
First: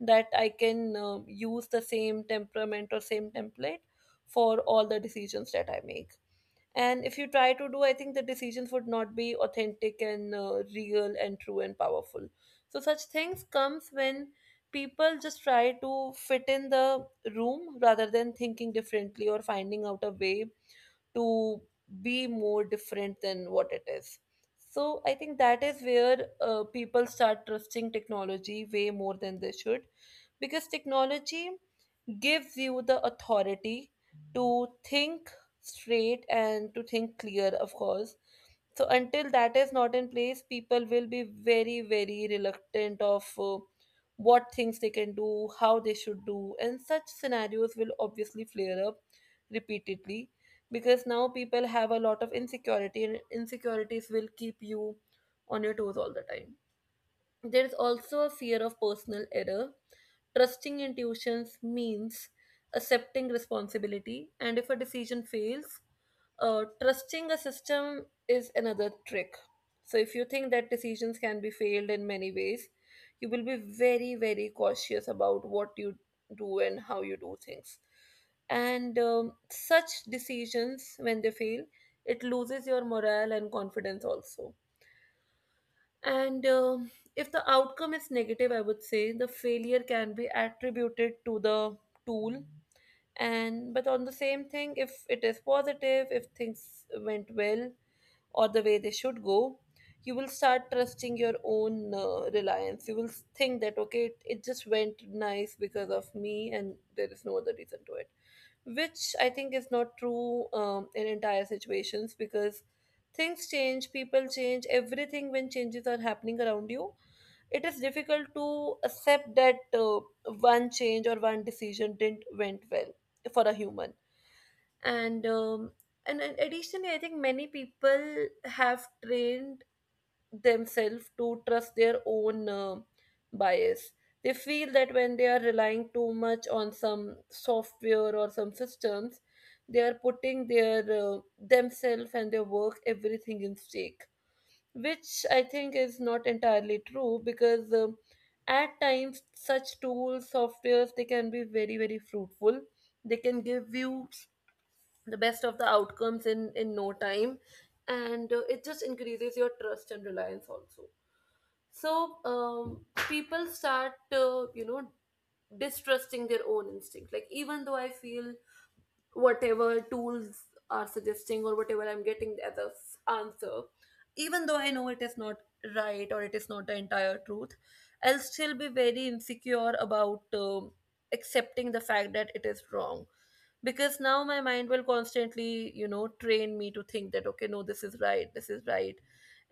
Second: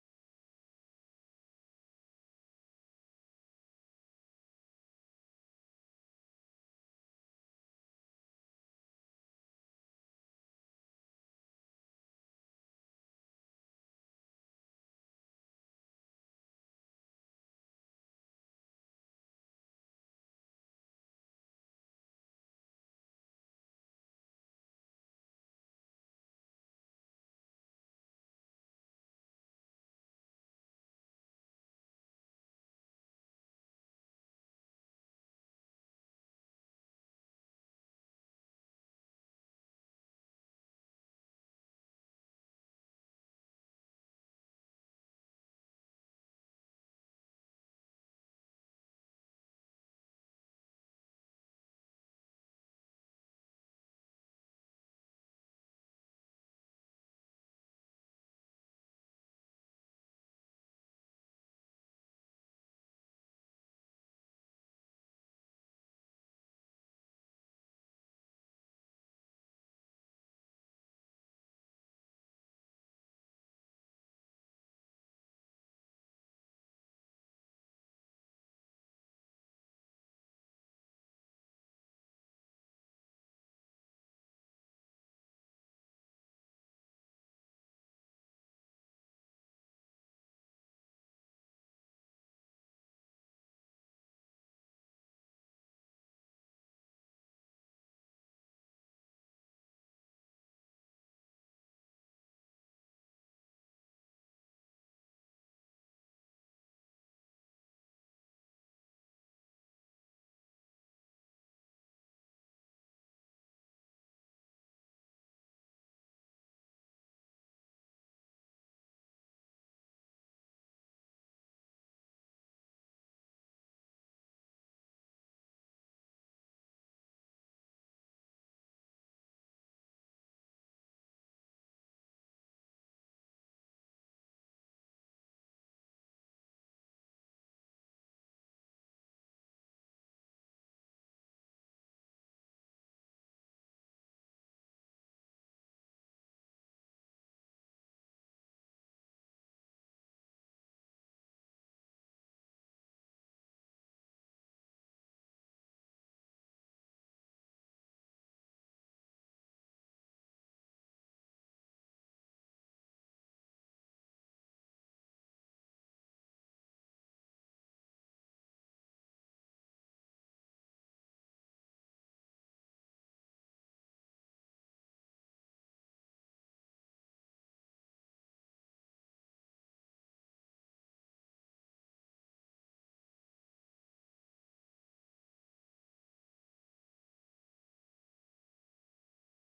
that I can use the same temperament or same template for all the decisions that I make. And if you try to do, I think the decisions would not be authentic and real and true and powerful. So such things comes when people just try to fit in the room, rather than thinking differently or finding out a way to be more different than what it is. So I think that is where people start trusting technology way more than they should, because technology gives you the authority to think straight and to think clear, of course. So until that is not in place, people will be very very reluctant of what things they can do, how they should do, and such scenarios will obviously flare up repeatedly. Because now people have a lot of insecurity, and insecurities will keep you on your toes all the time. There is also a fear of personal error. Trusting intuitions means accepting responsibility, and if a decision fails, trusting a system is another trick. So if you think that decisions can be failed in many ways, you will be very, very cautious about what you do and how you do things. And such decisions, when they fail, it loses your morale and confidence also. And if the outcome is negative, I would say the failure can be attributed to the tool. And but on the same thing, if it is positive, if things went well or the way they should go, you will start trusting your own reliance. You will think that okay, it just went nice because of me, and there is no other reason to it, which I think is not true in entire situations. Because things change, people change, everything, when changes are happening around you, it is difficult to accept that one change or one decision didn't went well for a human. And additionally, I think many people have trained themselves to trust their own bias. They feel that when they are relying too much on some software or some systems, they are putting their themselves and their work everything in stake, which I think is not entirely true. Because at times such tools, softwares, they can be very very fruitful. They can give you the best of the outcomes in no time, and it just increases your trust and reliance also. So people start to distrusting their own instinct. Like even though I feel whatever tools are suggesting, or whatever I'm getting as a answer, even though I know it is not right, or it is not the entire truth, I'll still be very insecure about accepting the fact that it is wrong. Because now my mind will constantly, train me to think that okay, no, this is right, this is right,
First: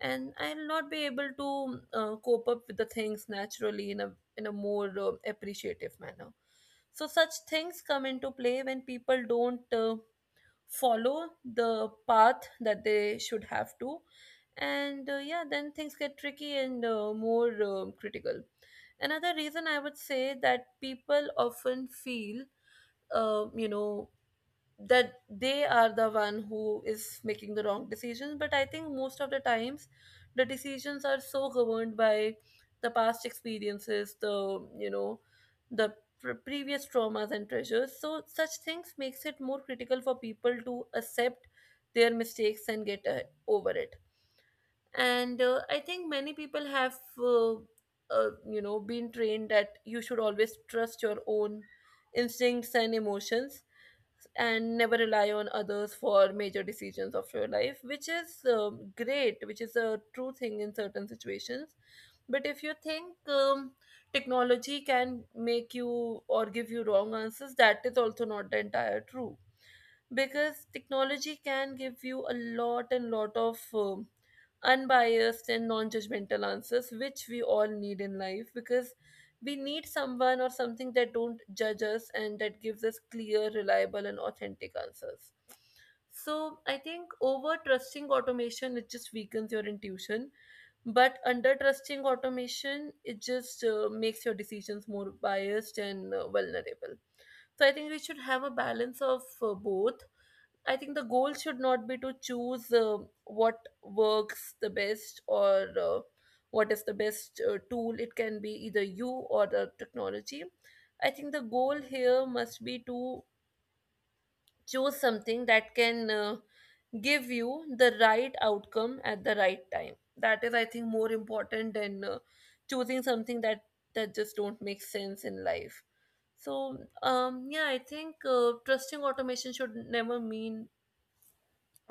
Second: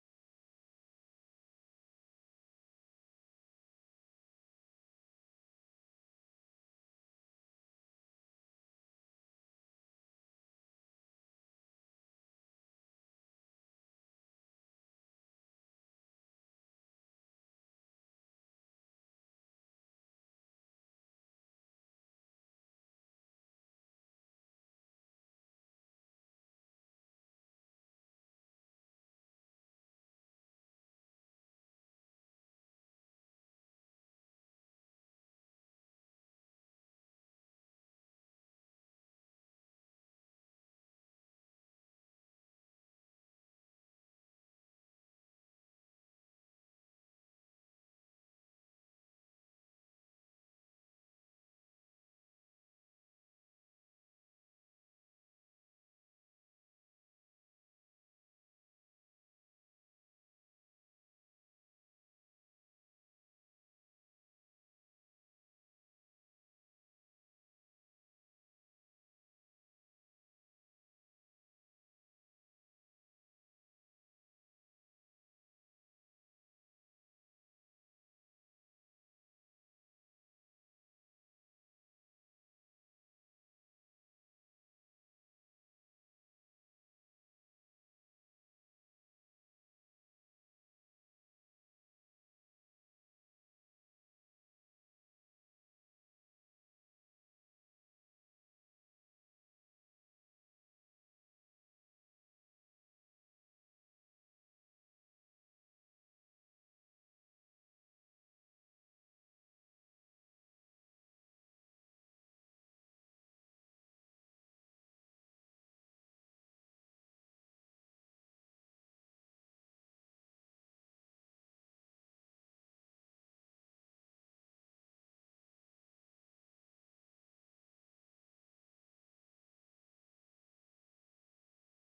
and I'll not be able to cope up with the things naturally in a, in a more appreciative manner. So such things come into play when people don't follow the path that they should have to. And yeah, then things get tricky and more critical. Another reason I would say that people often feel uh, you know that they are the one who is making the wrong decisions. But I think most of the times, the decisions are so governed by the past experiences, the, the previous traumas and treasures. So such things makes it more critical for people to accept their mistakes and get over it. And I think many people have uh, been trained that you should always trust your own instincts and emotions, and never rely on others for major decisions of your life, which is great, which is a true thing in certain situations. But if you think technology can make you or give you wrong answers, that is also not the entire true because technology can give you a lot and lot of unbiased and non-judgmental answers which we all need in life because we need someone or something that don't judge us and that gives us clear reliable and authentic answers. So I think over trusting automation it just weakens your intuition, but under trusting automation it just makes your decisions more biased and vulnerable. So I think we should have a balance of both. I think the goal should not be to choose what works the best, or what is the best tool. It can be either you or the technology. I think the goal here must be to choose something that can give you the right outcome at the right time. That is, I think, more important than choosing something that just don't make sense in life. So, I think trusting automation should never mean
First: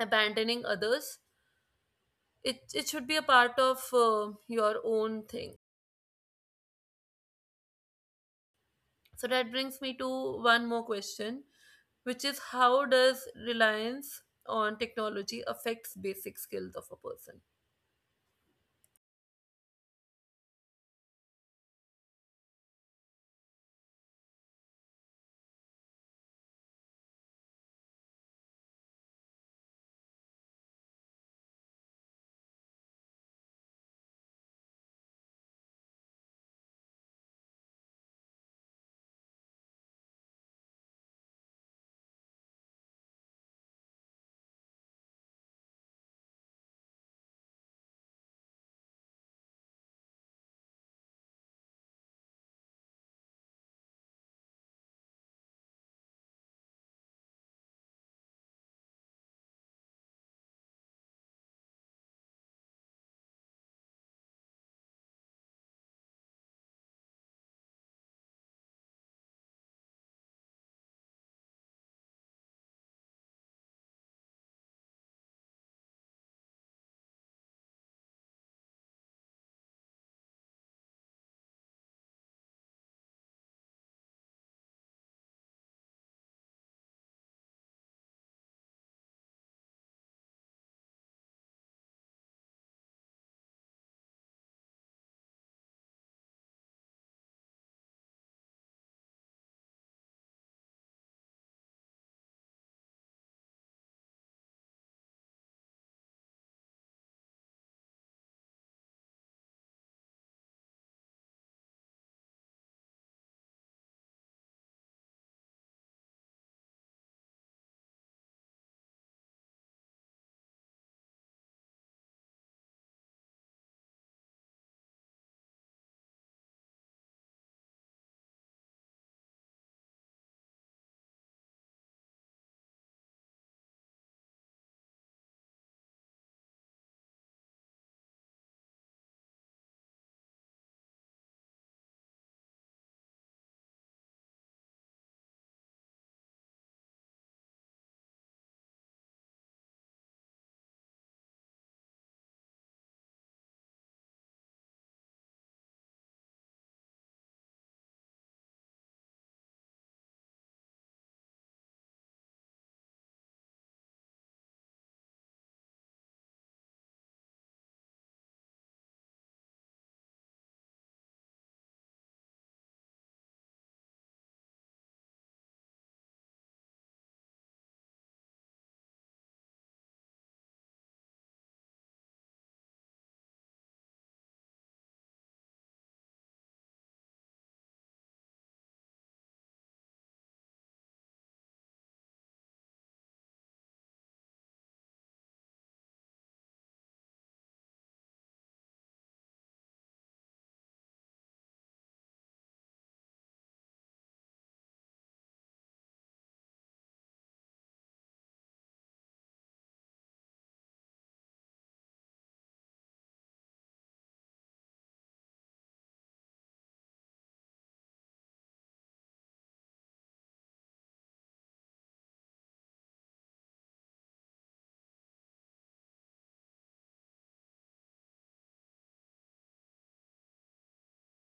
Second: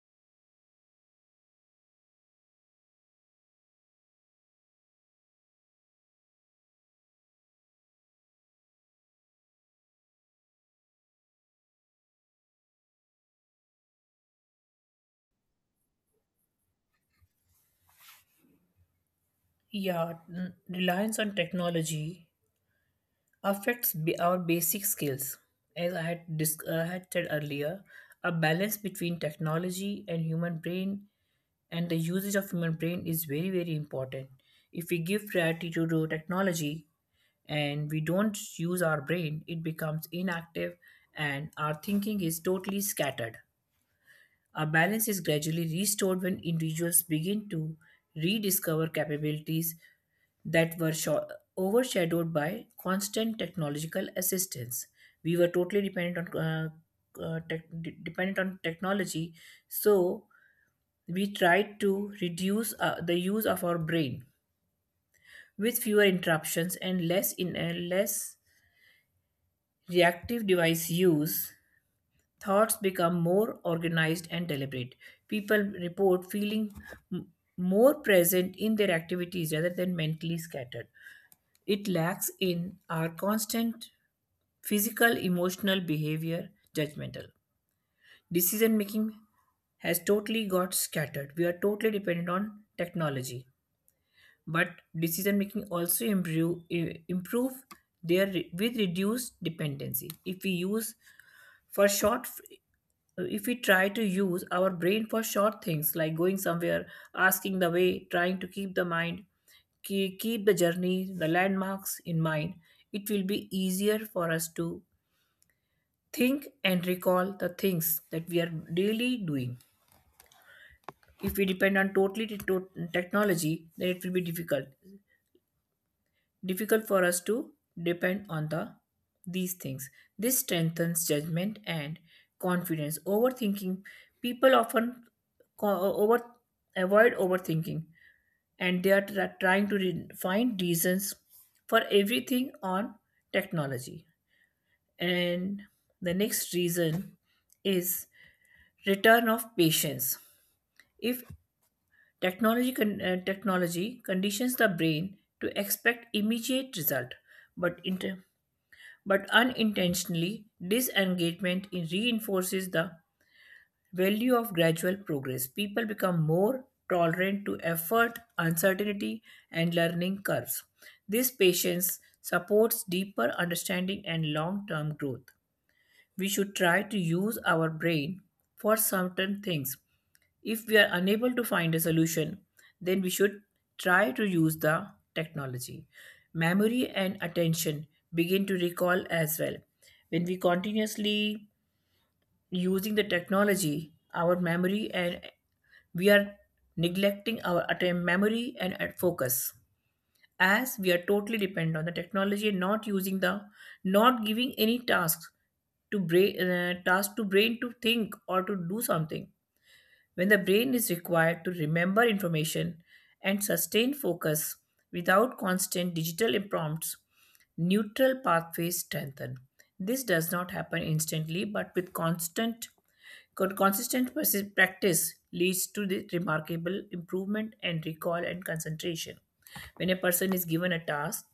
abandoning others. It should be a part of your own thing. So that brings me to one more question, which is how does reliance on technology affects basic skills of a person?
Yeah, reliance on technology affects our basic skills. As I had said earlier, a balance between technology and human brain and the usage of human brain is very, very important. If we give priority to the technology and we don't use our brain, it becomes inactive and our thinking is totally scattered. A balance is gradually restored when individuals begin to rediscover capabilities that were overshadowed by constant technological assistance. We were totally dependent dependent on technology, so we tried to reduce the use of our brain with fewer interruptions and less reactive device use. Thoughts become more organized and deliberate. People report feeling m- more present in their activities rather than mentally scattered. It lacks in our constant physical, emotional behavior, judgmental. Decision making has totally got scattered. We are totally dependent on technology. But decision making also improve their with reduced dependency. If we use for short, if we try to use our brain for short things like going somewhere, asking the way, trying to keep the mind, keep the journey, the landmarks in mind, it will be easier for us to think and recall the things that we are daily doing. If we depend on totally technology, then it will be difficult. Difficult for us to depend on the these things. This strengthens judgment and confidence. Overthinking, people often co- over avoid overthinking and they are trying to find reasons for everything on technology. And the next reason is return of patience. If technology conditions the brain to expect immediate result, but but unintentionally, this engagement reinforces the value of gradual progress. People become more tolerant to effort, uncertainty, and learning curves. This patience supports deeper understanding and long term growth. We should try to use our brain for certain things. If we are unable to find a solution, then we should try to use the technology. Memory and attention begin to recall as well. When we continuously using the technology, our memory and we are neglecting our attempt memory and at focus, as we are totally dependent on the technology and not using the, not giving any tasks to brain task to brain to think or to do something. When the brain is required to remember information and sustain focus without constant digital prompts, neutral pathways strengthen. This does not happen instantly but with constant consistent practice, leads to the remarkable improvement in recall and concentration. When a person is given a task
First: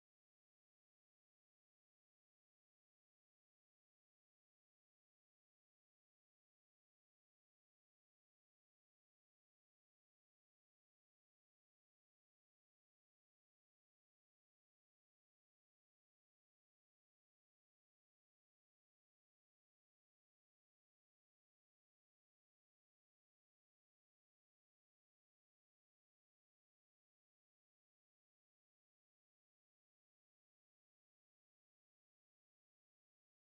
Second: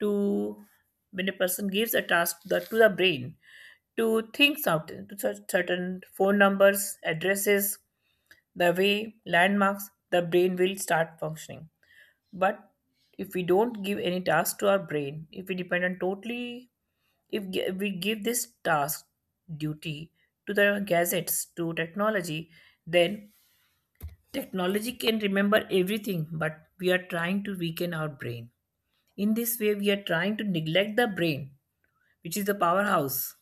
to, when a person gives a task to to the brain to think certain certain phone numbers, addresses, the way, landmarks, the brain will start functioning. But if we don't give any task to our brain, if we depend on totally, if we give this task, duty, to the gadgets, to technology, then technology can remember everything but we are trying to weaken our brain. In this way, we are trying to neglect the brain, which is the powerhouse,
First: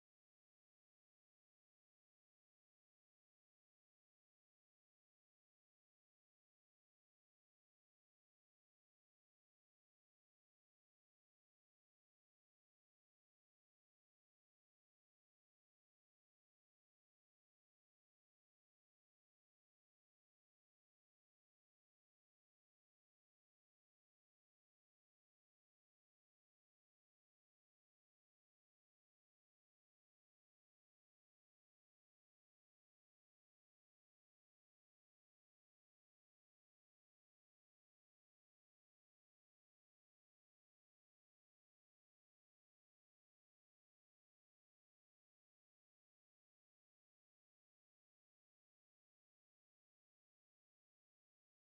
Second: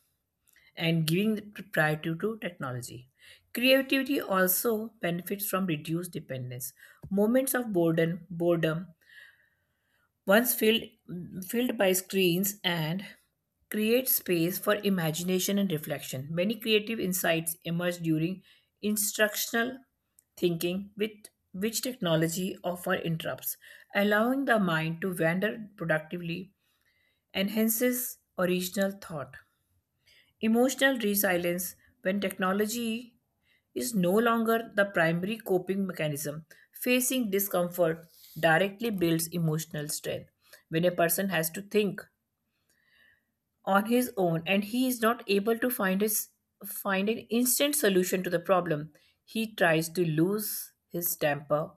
and giving the priority to technology. Creativity also benefits from reduced dependence. Moments of boredom once filled by screens and create space for imagination and reflection. Many creative insights emerge during instructional thinking with which technology often interrupts, allowing the mind to wander productively enhances original thought. Emotional resilience when technology is no longer the primary coping mechanism. Facing discomfort directly builds emotional strength. When a person has to think on his own and he is not able to find his find an instant solution to the problem, he tries to lose his temper.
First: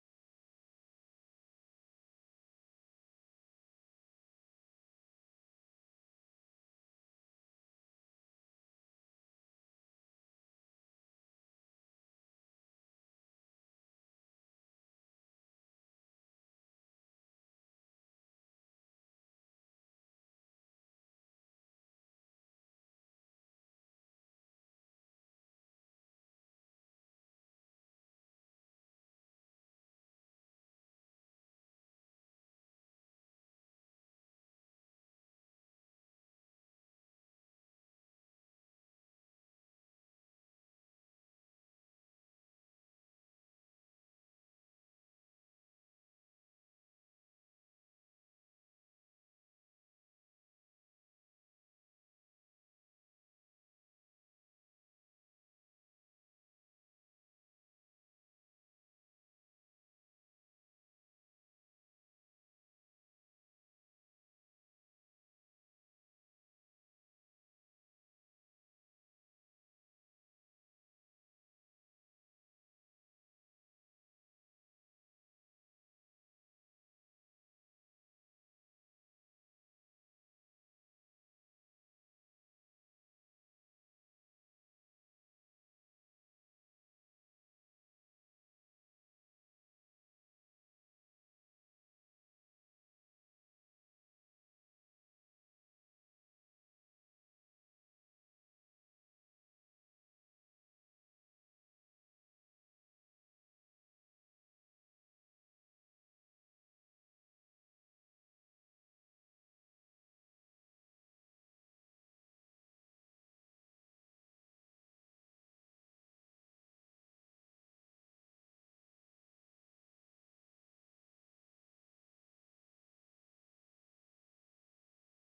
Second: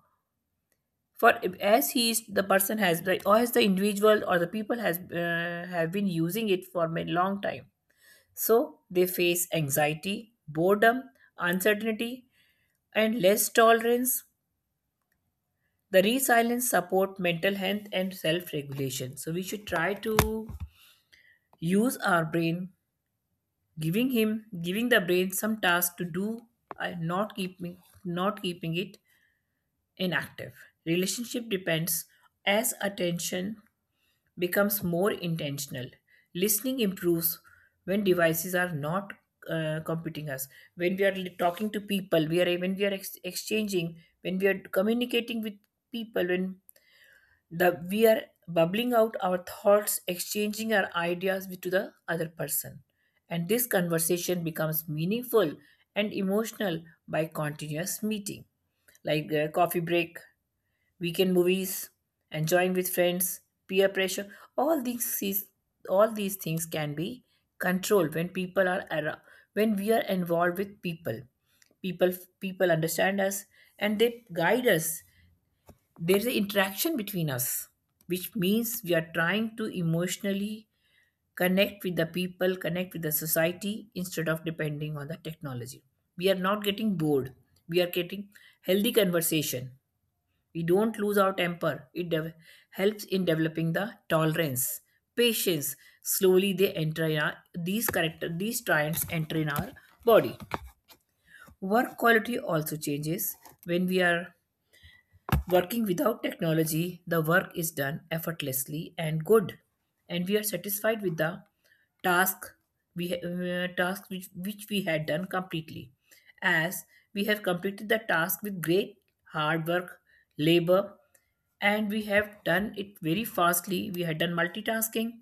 For as he is the person has or as the individual or the people has have been using it for a long time. So they face anxiety, boredom, uncertainty, and less tolerance. The resilience support mental health and self-regulation. So we should try to use our brain, giving the brain some task to do, and not keeping it inactive. Relationship depends as attention becomes more intentional. Listening improves when devices are not competing us. When we are talking to people, we are when we are exchanging, when we are communicating with people, when the we are bubbling out our thoughts, exchanging our ideas with to the other person, and this conversation becomes meaningful and emotional by continuous meeting, like coffee break, weekend movies, enjoying with friends, peer pressure, all these is, all these things can be controlled when people are around, when we are involved with people. People people understand us and they guide us. There's an interaction between us, which means we are trying to emotionally connect with the people, connect with the society instead of depending on the technology. We are not getting bored. We are getting healthy conversation, we don't lose our temper. It helps in developing the tolerance, patience. Slowly they enter in our, these character these traits enter in our body. Work quality also changes when we are working without technology, the work is done effortlessly and good, and we are satisfied with the task we task which we had done completely, as we have completed the task with great hard work, labor, and we have done it very fastly. We had done multitasking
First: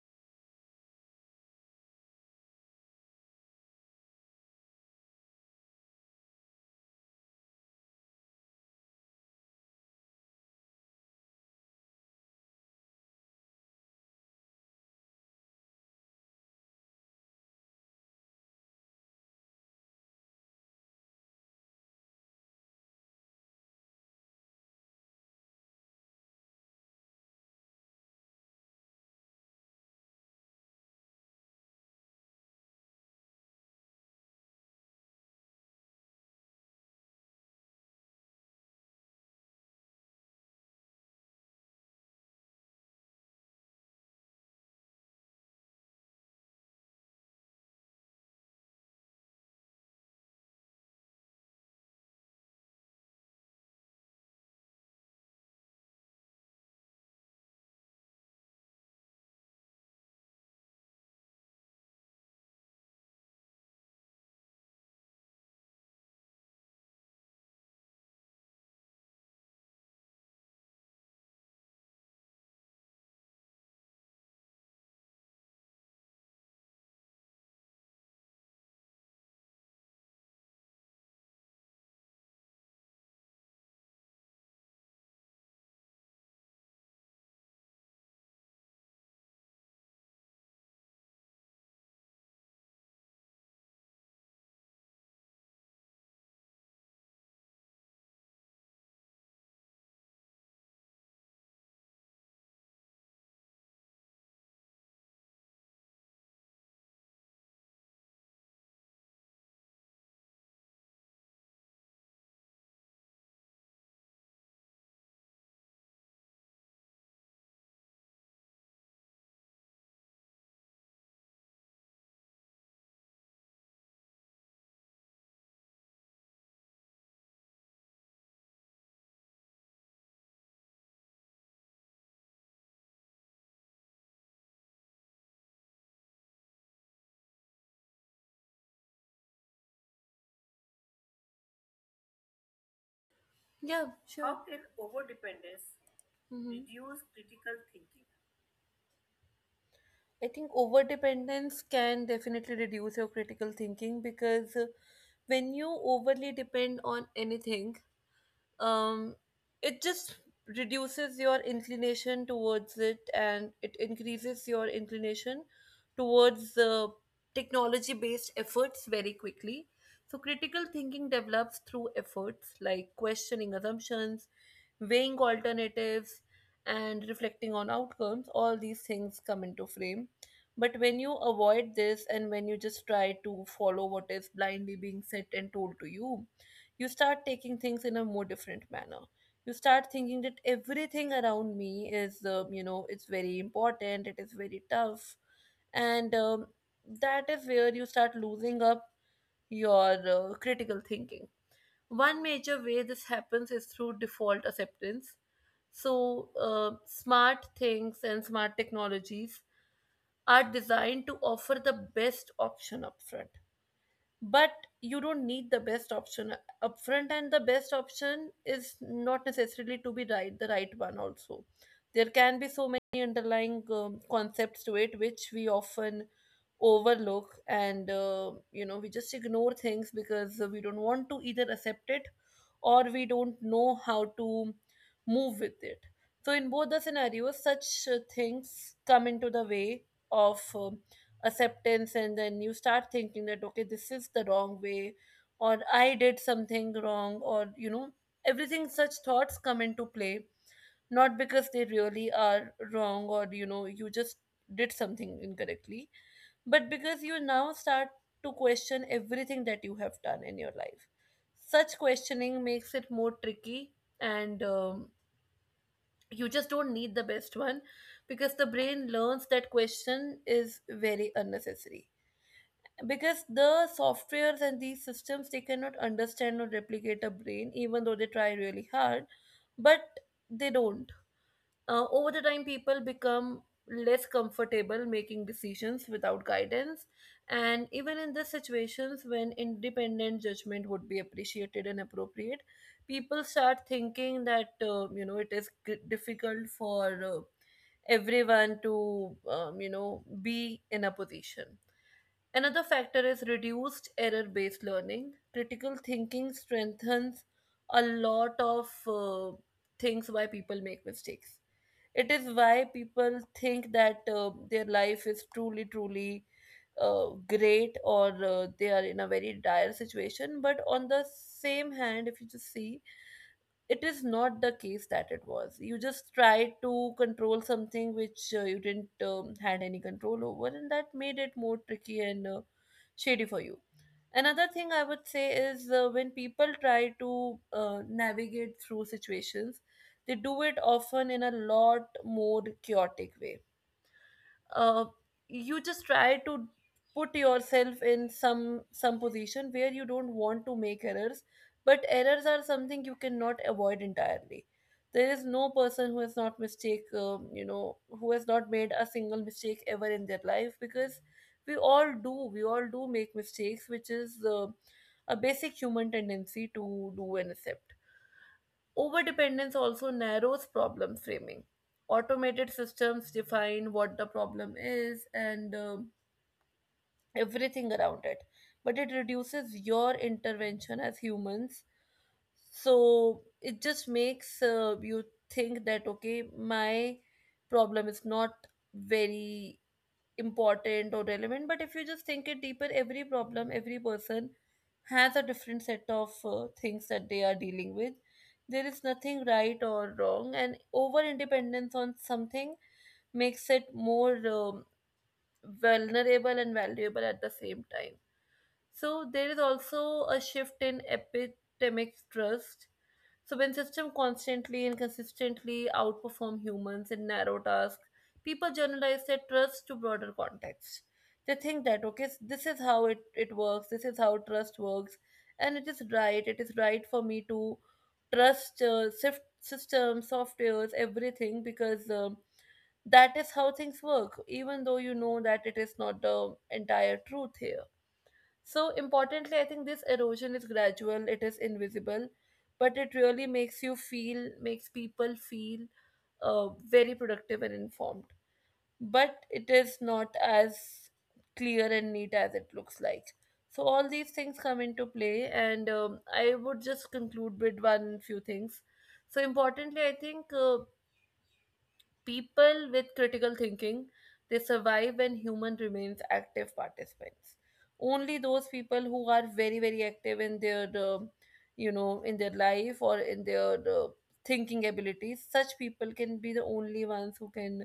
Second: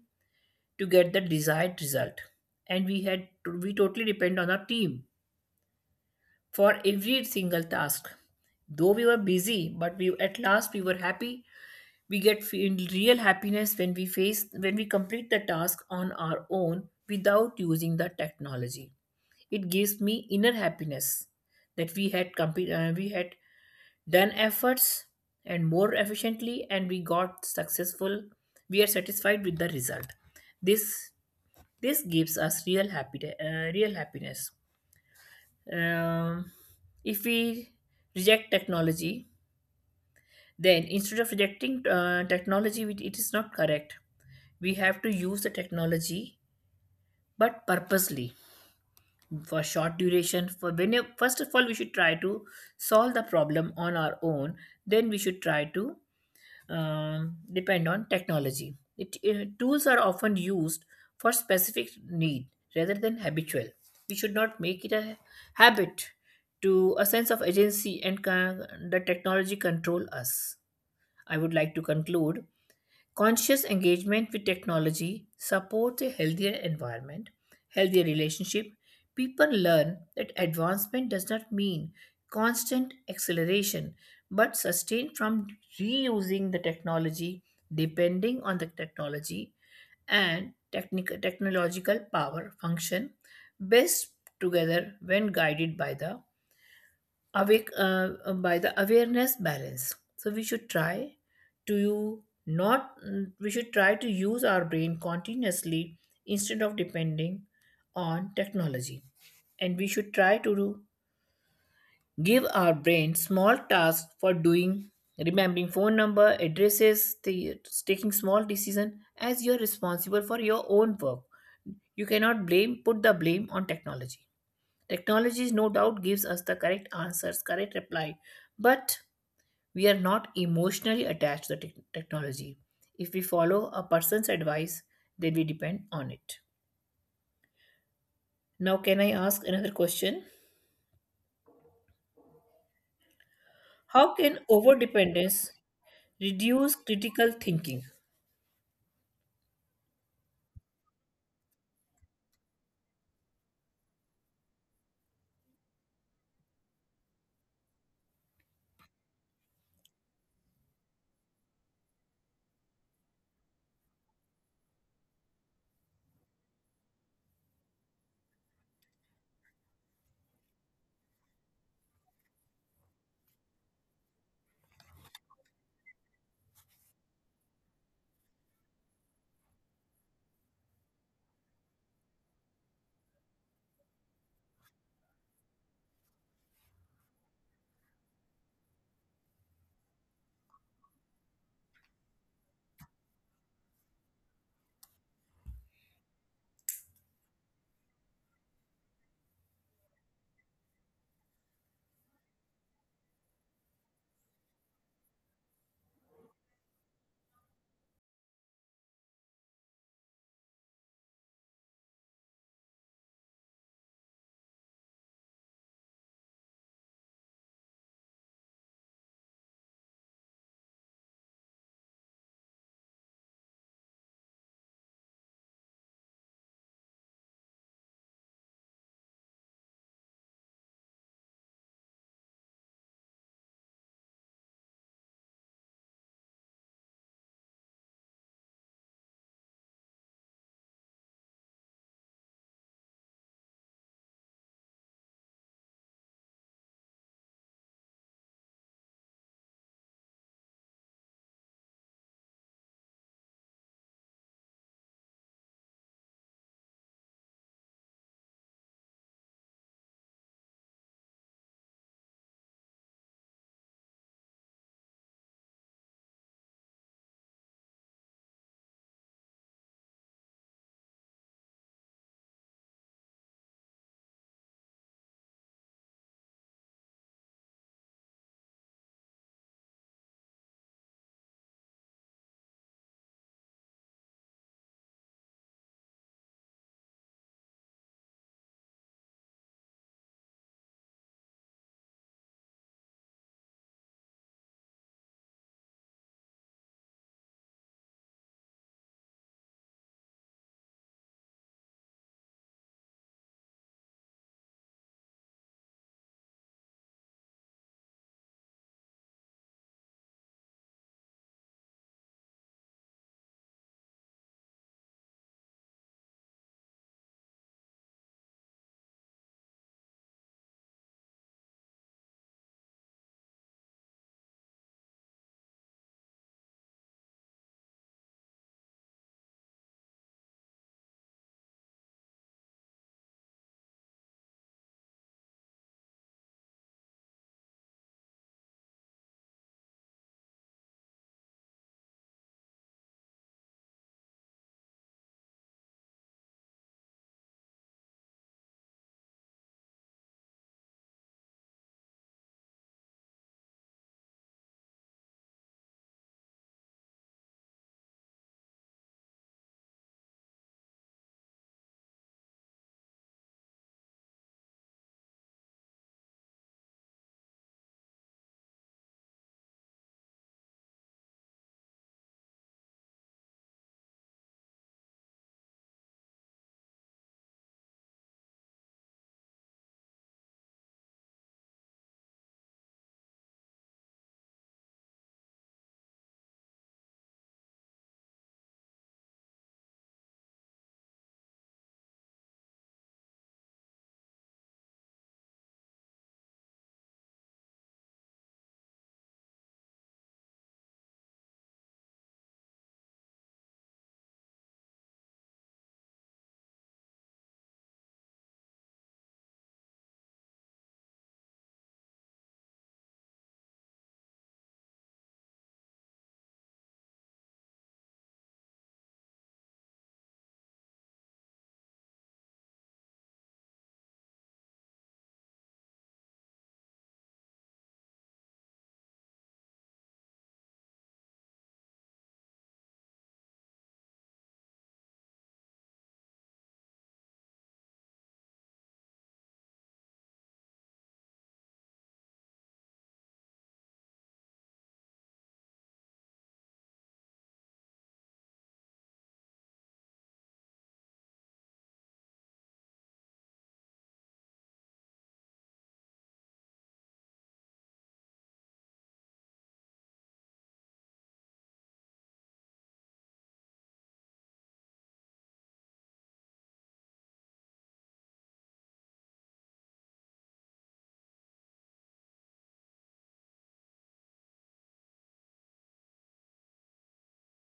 to get the desired result, and we had we totally depend on our team for every single task. Though we were busy, but we at last we were happy, we get feel real happiness when we face when we complete the task on our own without using the technology. It gives me inner happiness that we had we had done efforts and more efficiently and we got successful. We are satisfied with the result. This this gives us real happiness. Um, if we reject technology, then, instead of rejecting technology, which it is not correct, we have to use the technology but purposely for short duration for when first of all we should try to solve the problem on our own, then we should try to depend on technology. Tools are often used for specific need rather than habitual. We should not make it a habit to a sense of agency and the technology control us. I would like to conclude. Conscious engagement with technology supports a healthier environment, healthier relationship. People learn that advancement does not mean constant acceleration, but sustained from reusing the technology, depending on the technology and technological power function best together when guided by the awake by the awareness balance. So we should try to not mm, we should try to use our brain continuously instead of depending on technology, and we should try to do- give our brain small tasks for doing, remembering phone number addresses, taking small decision as you're responsible for your own work. You cannot blame put the blame on technology. Technology no doubt gives us the correct answers, correct reply, but we are not emotionally attached to the technology. If we follow a person's advice, then we depend on it. Now, can I ask another question?
Yeah,
How
sure.
can overdependence reduce
Hmm.
critical thinking?
I think over dependence can definitely reduce your critical thinking because when you overly depend on anything, um, it just reduces your inclination towards it and it increases your inclination towards the technology based efforts very quickly. So critical thinking develops through efforts like questioning assumptions, weighing alternatives, and reflecting on outcomes. All these things come into frame. But when you avoid this and when you just try to follow what is blindly being said and told to you, you start taking things in a more different manner. You start thinking that everything around me is uh, it's very important, it is very tough. And that is where you start losing up your critical thinking. One major way this happens is through default acceptance. So, smart things and smart technologies are designed to offer the best option upfront, but you don't need the best option upfront, and the best option is not necessarily to be right, the right one also. There can be so many underlying concepts to it which we often overlook, and uh, we just ignore things because we don't want to either accept it or we don't know how to move with it. So in both the scenarios such things come into the way of acceptance, and then you start thinking that okay, this is the wrong way, or I did something wrong, or everything, such thoughts come into play, not because they really are wrong or you just did something incorrectly, but because you now start to question everything that you have done in your life. Such questioning makes it more tricky, and you just don't need the best one, because the brain learns that question is very unnecessary, because the softwares and these systems, they cannot understand or replicate a brain even though they try really hard, but they don't. Over the time people become less comfortable making decisions without guidance, and even in the situations when independent judgment would be appreciated and appropriate, people start thinking that uh, it is g- difficult for everyone to um, be in a position. Another factor is reduced error based learning. Critical thinking strengthens a lot of things why people make mistakes. It is why people think that their life is truly, truly great, or they are in a very dire situation. But on the same hand, if you just see, it is not the case that it was. You just tried to control something which you didn't had any control over, and that made it more tricky and shady for you. Another thing I would say is when people try to navigate through situations, they do it often in a lot more chaotic way. uh, you just try to put yourself in some position where you don't want to make errors, but errors are something you cannot avoid entirely. There is no person who has not mistake, um, who has not made a single mistake ever in their life, because we all do, we all do make mistakes, which is a basic human tendency to do and accept. Overdependence also narrows problem framing. Automated systems define what the problem is and everything around it, but it reduces your intervention as humans. So it just makes you think that okay, my problem is not very important or relevant. But if you just think it deeper, every problem, every person has a different set of things that they are dealing with. There is nothing right or wrong, and over independence on something makes it more vulnerable and valuable at the same time. So there is also a shift in epistemic trust. So when systems constantly and consistently outperform humans in narrow tasks, people generalize their trust to broader context. They think that okay, this is how it works, this is how trust works, and it is right for me to trust systems, softwares, everything, because that is how things work, even though you know that it is not the entire truth here. So, importantly, I think this erosion is gradual, it is invisible, but it really makes you feel, makes people feel very productive and informed. But it is not as clear and neat as it looks like. So, all these things come into play, and I would just conclude with one few things. So, importantly, I think people with critical thinking, they survive when human remains active participants. Only those people who are very, very active in their, uh, in their life or in their thinking abilities, such people can be the only ones who can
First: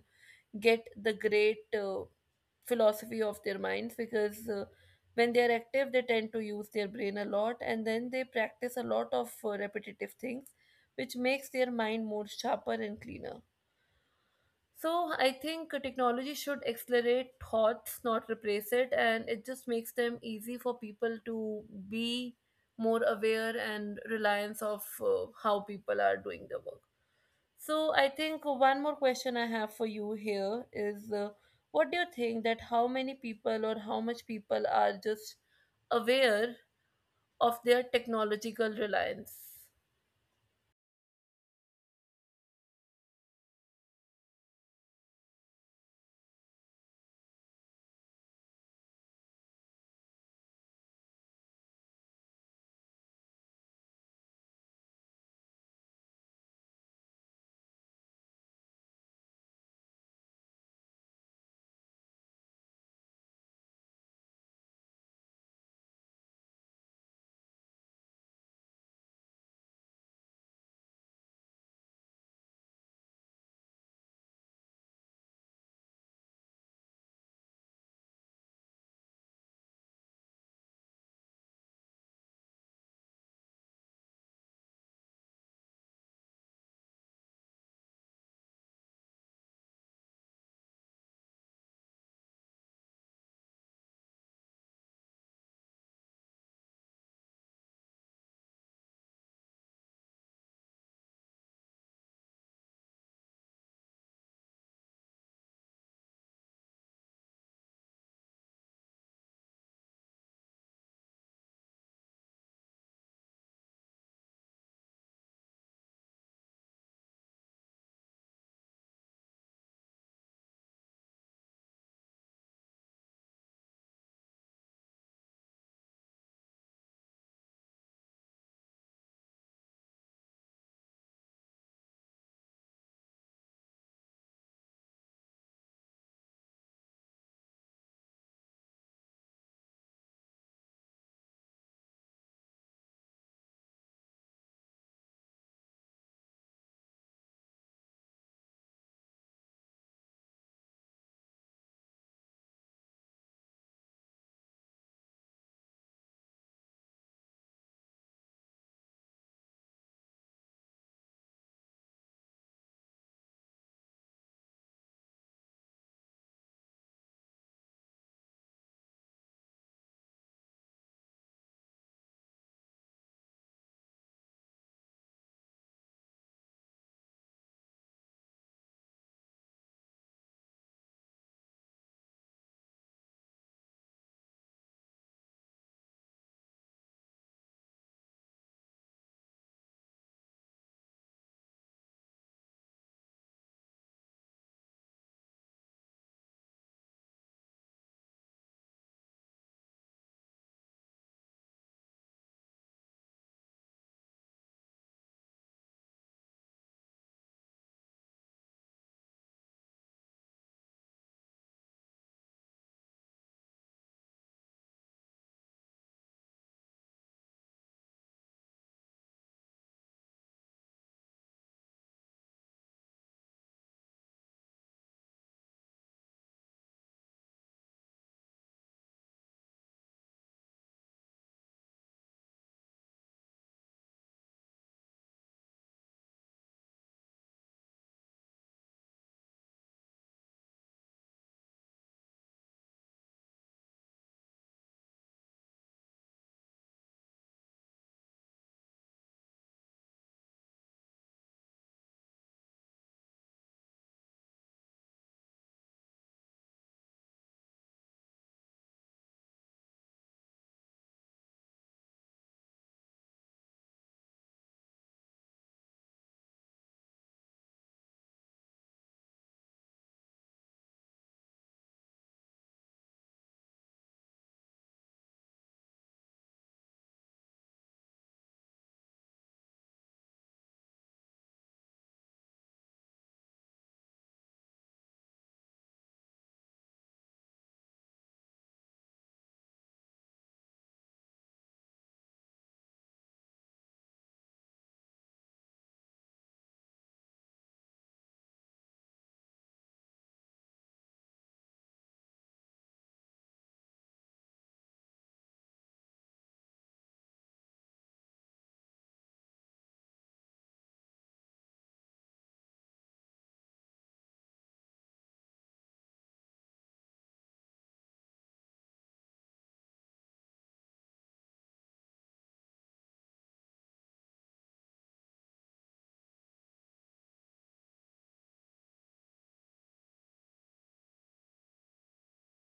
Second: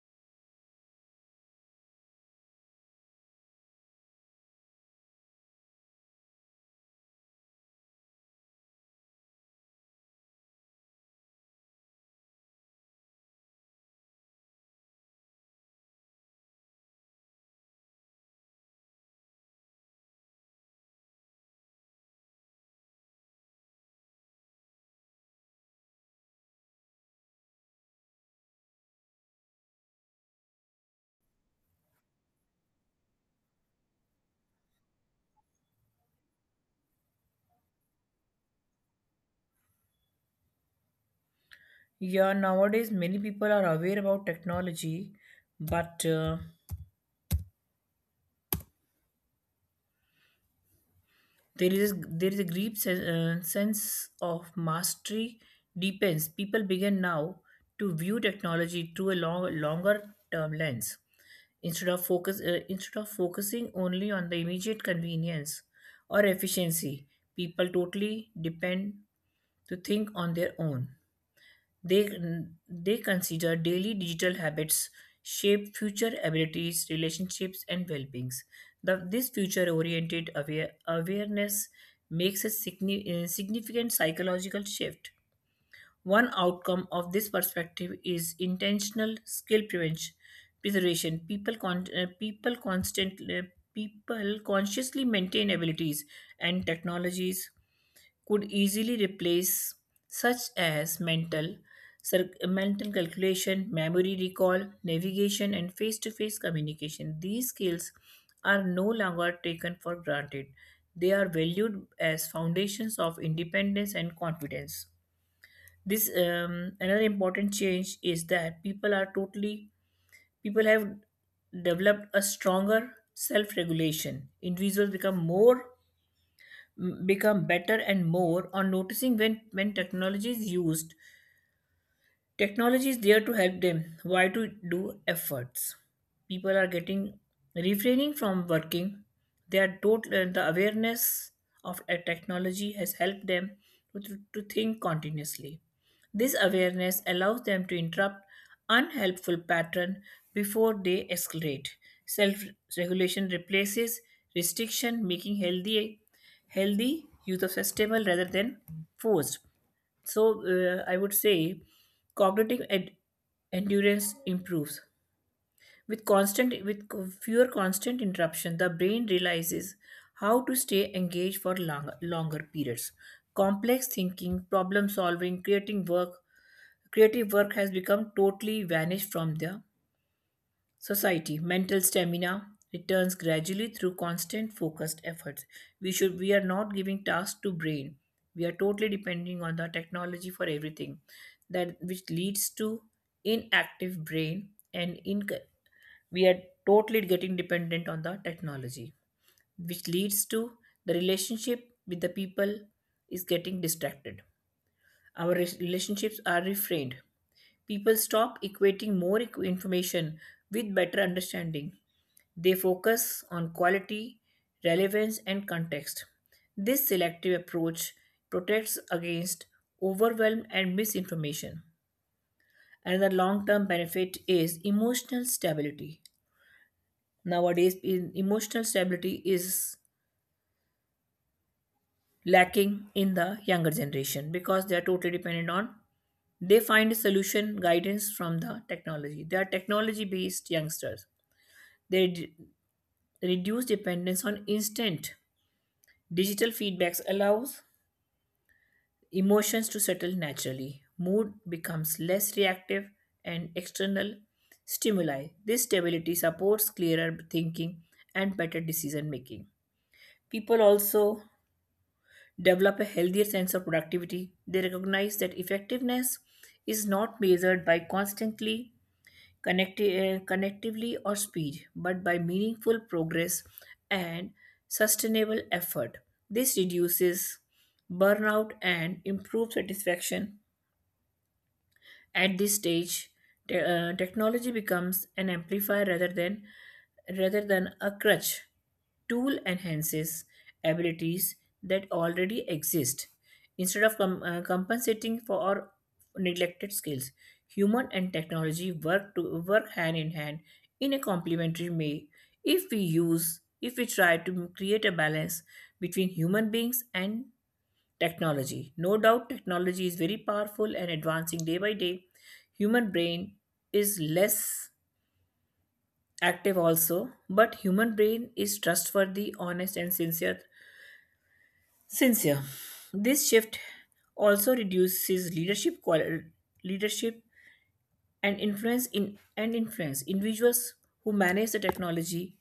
get the great philosophy of their minds, because when they are active, they tend to use their brain a lot and then they practice a lot of repetitive things, which makes their mind more sharper and cleaner. So I think technology should accelerate thoughts, not replace it, and it just makes them easy for people to be more aware and reliance of how people are doing their work. So I think one more question I have for you here is, what do you think that how many people or how much people are just aware of their technological reliance?
Yeah, nowadays many people are aware about technology, but there is a sense of mastery depends. People begin now to view technology through a longer term lens instead of focus instead of focusing only on the immediate convenience or efficiency. People totally depend to think on their own. They, they consider daily digital habits shape future abilities, relationships, and well beings. This future oriented awareness makes a significant psychological shift. One outcome of this perspective is intentional preservation. People consciously maintain abilities and technologies could easily replace, such as mental mental calculation, memory recall, navigation, and face to face communication. These skills are no longer taken for granted, they are valued as foundations of independence and confidence. This Another important change is that people are totally people have developed a stronger self-regulation. Individuals become better and more on noticing when technology is used. Technology is there to help them. Why to do efforts? People are getting, refraining from working. The awareness of a technology has helped them to think continuously. This awareness allows them to interrupt unhelpful pattern before they escalate. Self-regulation replaces restriction, making healthy use of sustainable rather than forced. So I would say cognitive endurance improves with fewer constant interruption. The brain realizes how to stay engaged for longer periods. Complex thinking, problem solving, creative work has become totally vanished from the society. Mental stamina returns gradually through constant focused efforts. We are not giving tasks to brain. We are totally depending on the technology for everything. That which leads to inactive brain, and in we are totally getting dependent on the technology, which leads to the relationship with the people is getting distracted. Our relationships are reframed. People stop equating information with better understanding. They focus on quality, relevance, and context. This selective approach protects against overwhelm and misinformation. Another long term benefit is emotional stability. Nowadays, emotional stability is lacking in the younger generation because they are totally dependent on, they find a solution guidance from the technology. They are technology based youngsters. they d- Reduce dependence on instant digital feedbacks allows emotions to settle naturally. Mood becomes less reactive and external stimuli. This stability supports clearer thinking and better decision making. People also develop a healthier sense of productivity. They recognize that effectiveness is not measured by constantly connectively or speed, but by meaningful progress and sustainable effort. This reduces burnout and improves satisfaction. At this stage, technology becomes an amplifier rather than a crutch. Tool enhances abilities that already exist instead of compensating for our neglected skills. Human and technology work hand in hand in a complementary way. If we try to create a balance between human beings and technology, no doubt technology is very powerful and advancing day by day. Human brain is less active also, but human brain is trustworthy, honest, and sincere. This shift also reduces leadership and influence in and influence individuals who manage the technology,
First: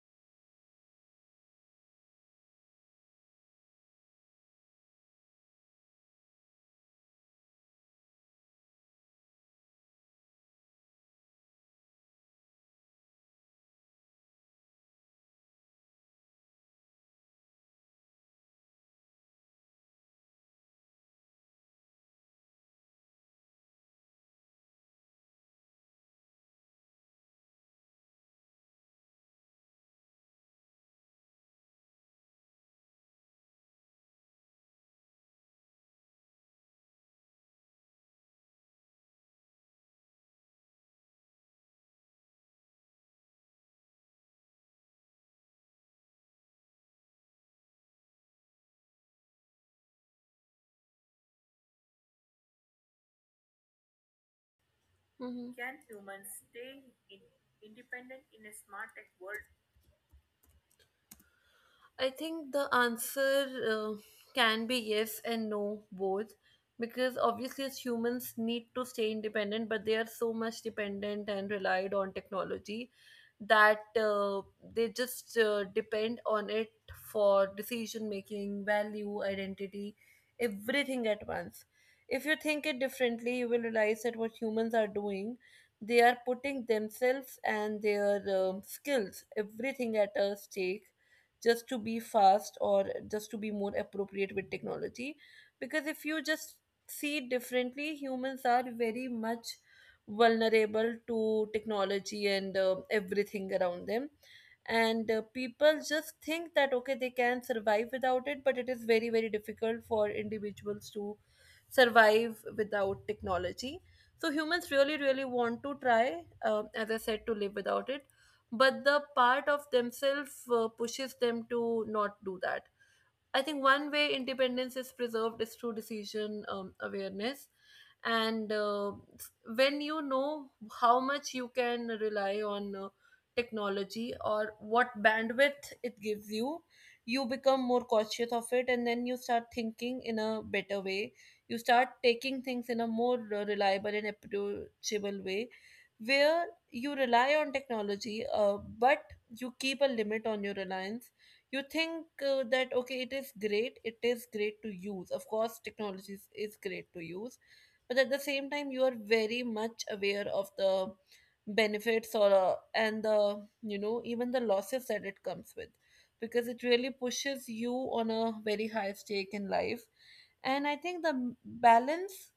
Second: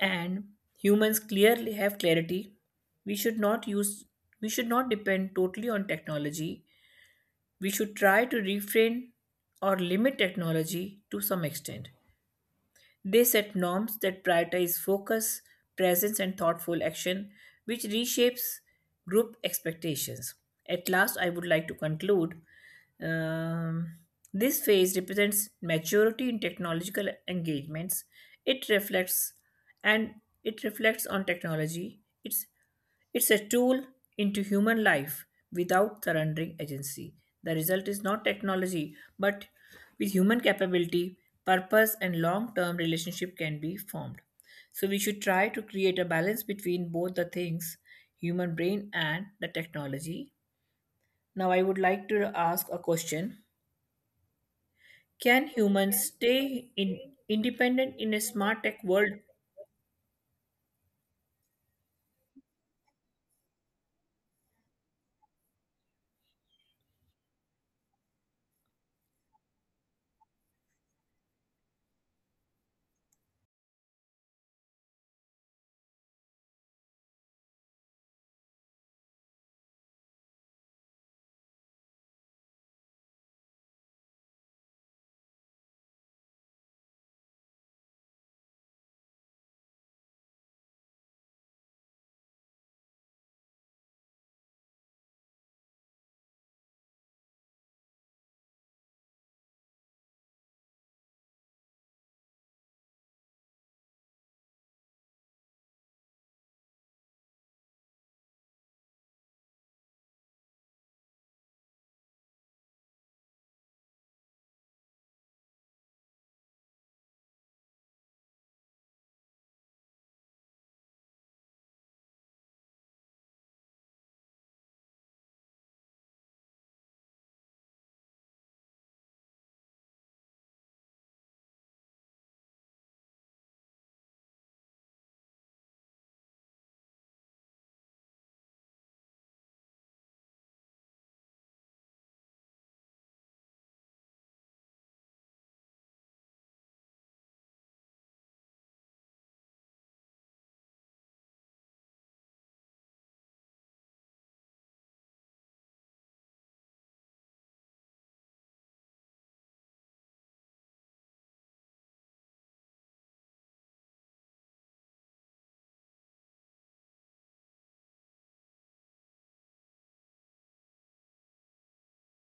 and humans clearly have clarity. we should not use we should not depend totally on technology. We should try to refrain or limit technology to some extent. They set norms that prioritize focus, presence, and thoughtful action, which reshapes group expectations. At last, I would like to conclude. um, this phase represents maturity in technological engagements. It reflects and it reflects on technology. It's a tool into human life without surrendering agency. The result is not technology, but with human capability, purpose, and long term relationship can be formed. So, we should try to create a balance between both the things, human brain and the technology. Now, I would like to ask a question. Can
Hmm.
humans independent in a smart tech world?
I think the answer can be yes and no, both. Because obviously, as humans need to stay independent, but they are so much dependent and relied on technology that they just depend on it for decision making, value, identity, everything at once. If you think it differently, you will realize that what humans are doing, they are putting themselves and their skills, everything at a stake just to be fast, or just to be more appropriate with technology. Because if you just see it differently, humans are very much vulnerable to technology and everything around them. And people just think that okay, they can survive without it, but it is very, very difficult for individuals to survive without technology. So humans really, really want to try, as I said, to live without it, but the part of themselves pushes them to not do that. I think one way independence is preserved is through decision awareness. And s- when you know how much you can rely on technology or what bandwidth it gives you, you become more cautious of it, and then you start thinking in a better way. You start taking things in a more reliable and approachable way, where you rely on technology, but you keep a limit on your reliance. You think that okay, it is great, it is great to use, of course technology is great to use, but at the same time you are very much aware of the benefits or and the even the losses that it comes with, because it really pushes you on a very high stake in life. And I think the balance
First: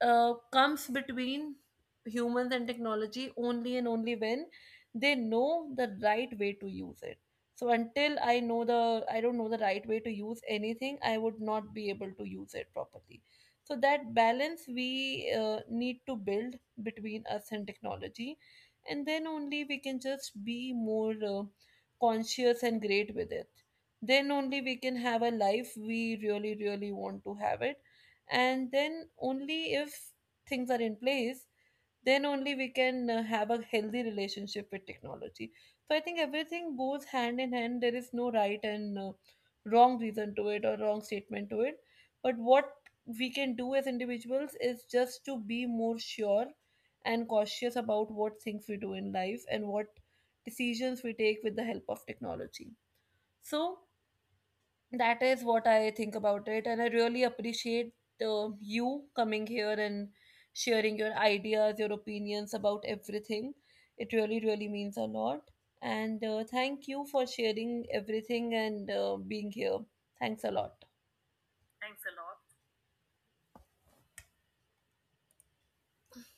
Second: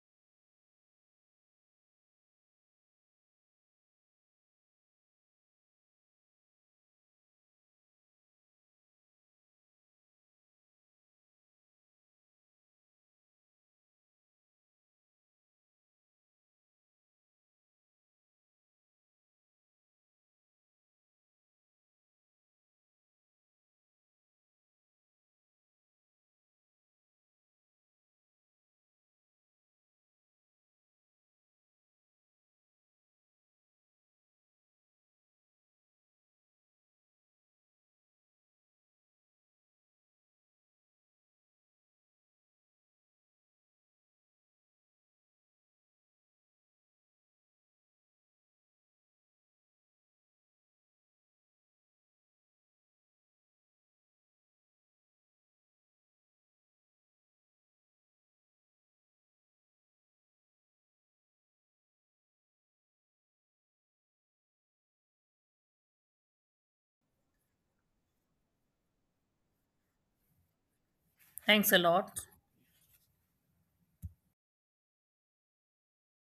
comes between humans and technology only and only when they know the right way to use it. So until I know the I don't know the right way to use anything, I would not be able to use it properly. So that balance we need to build between us and technology, and then only we can just be more conscious and great with it. Then only we can have a life we really really want to have it. And then only if things are in place, then only we can have a healthy relationship with technology. So I think everything goes hand in hand. There is no right and wrong reason to it or wrong statement to it. But what we can do as individuals is just to be more sure and cautious about what things we do in life and what decisions we take with the help of technology. So that is what I think about it, and I really appreciate you coming here and sharing your ideas, your opinions about everything. It really, really means a lot. And thank you for sharing everything and being here. Thanks a lot.
Thanks a lot.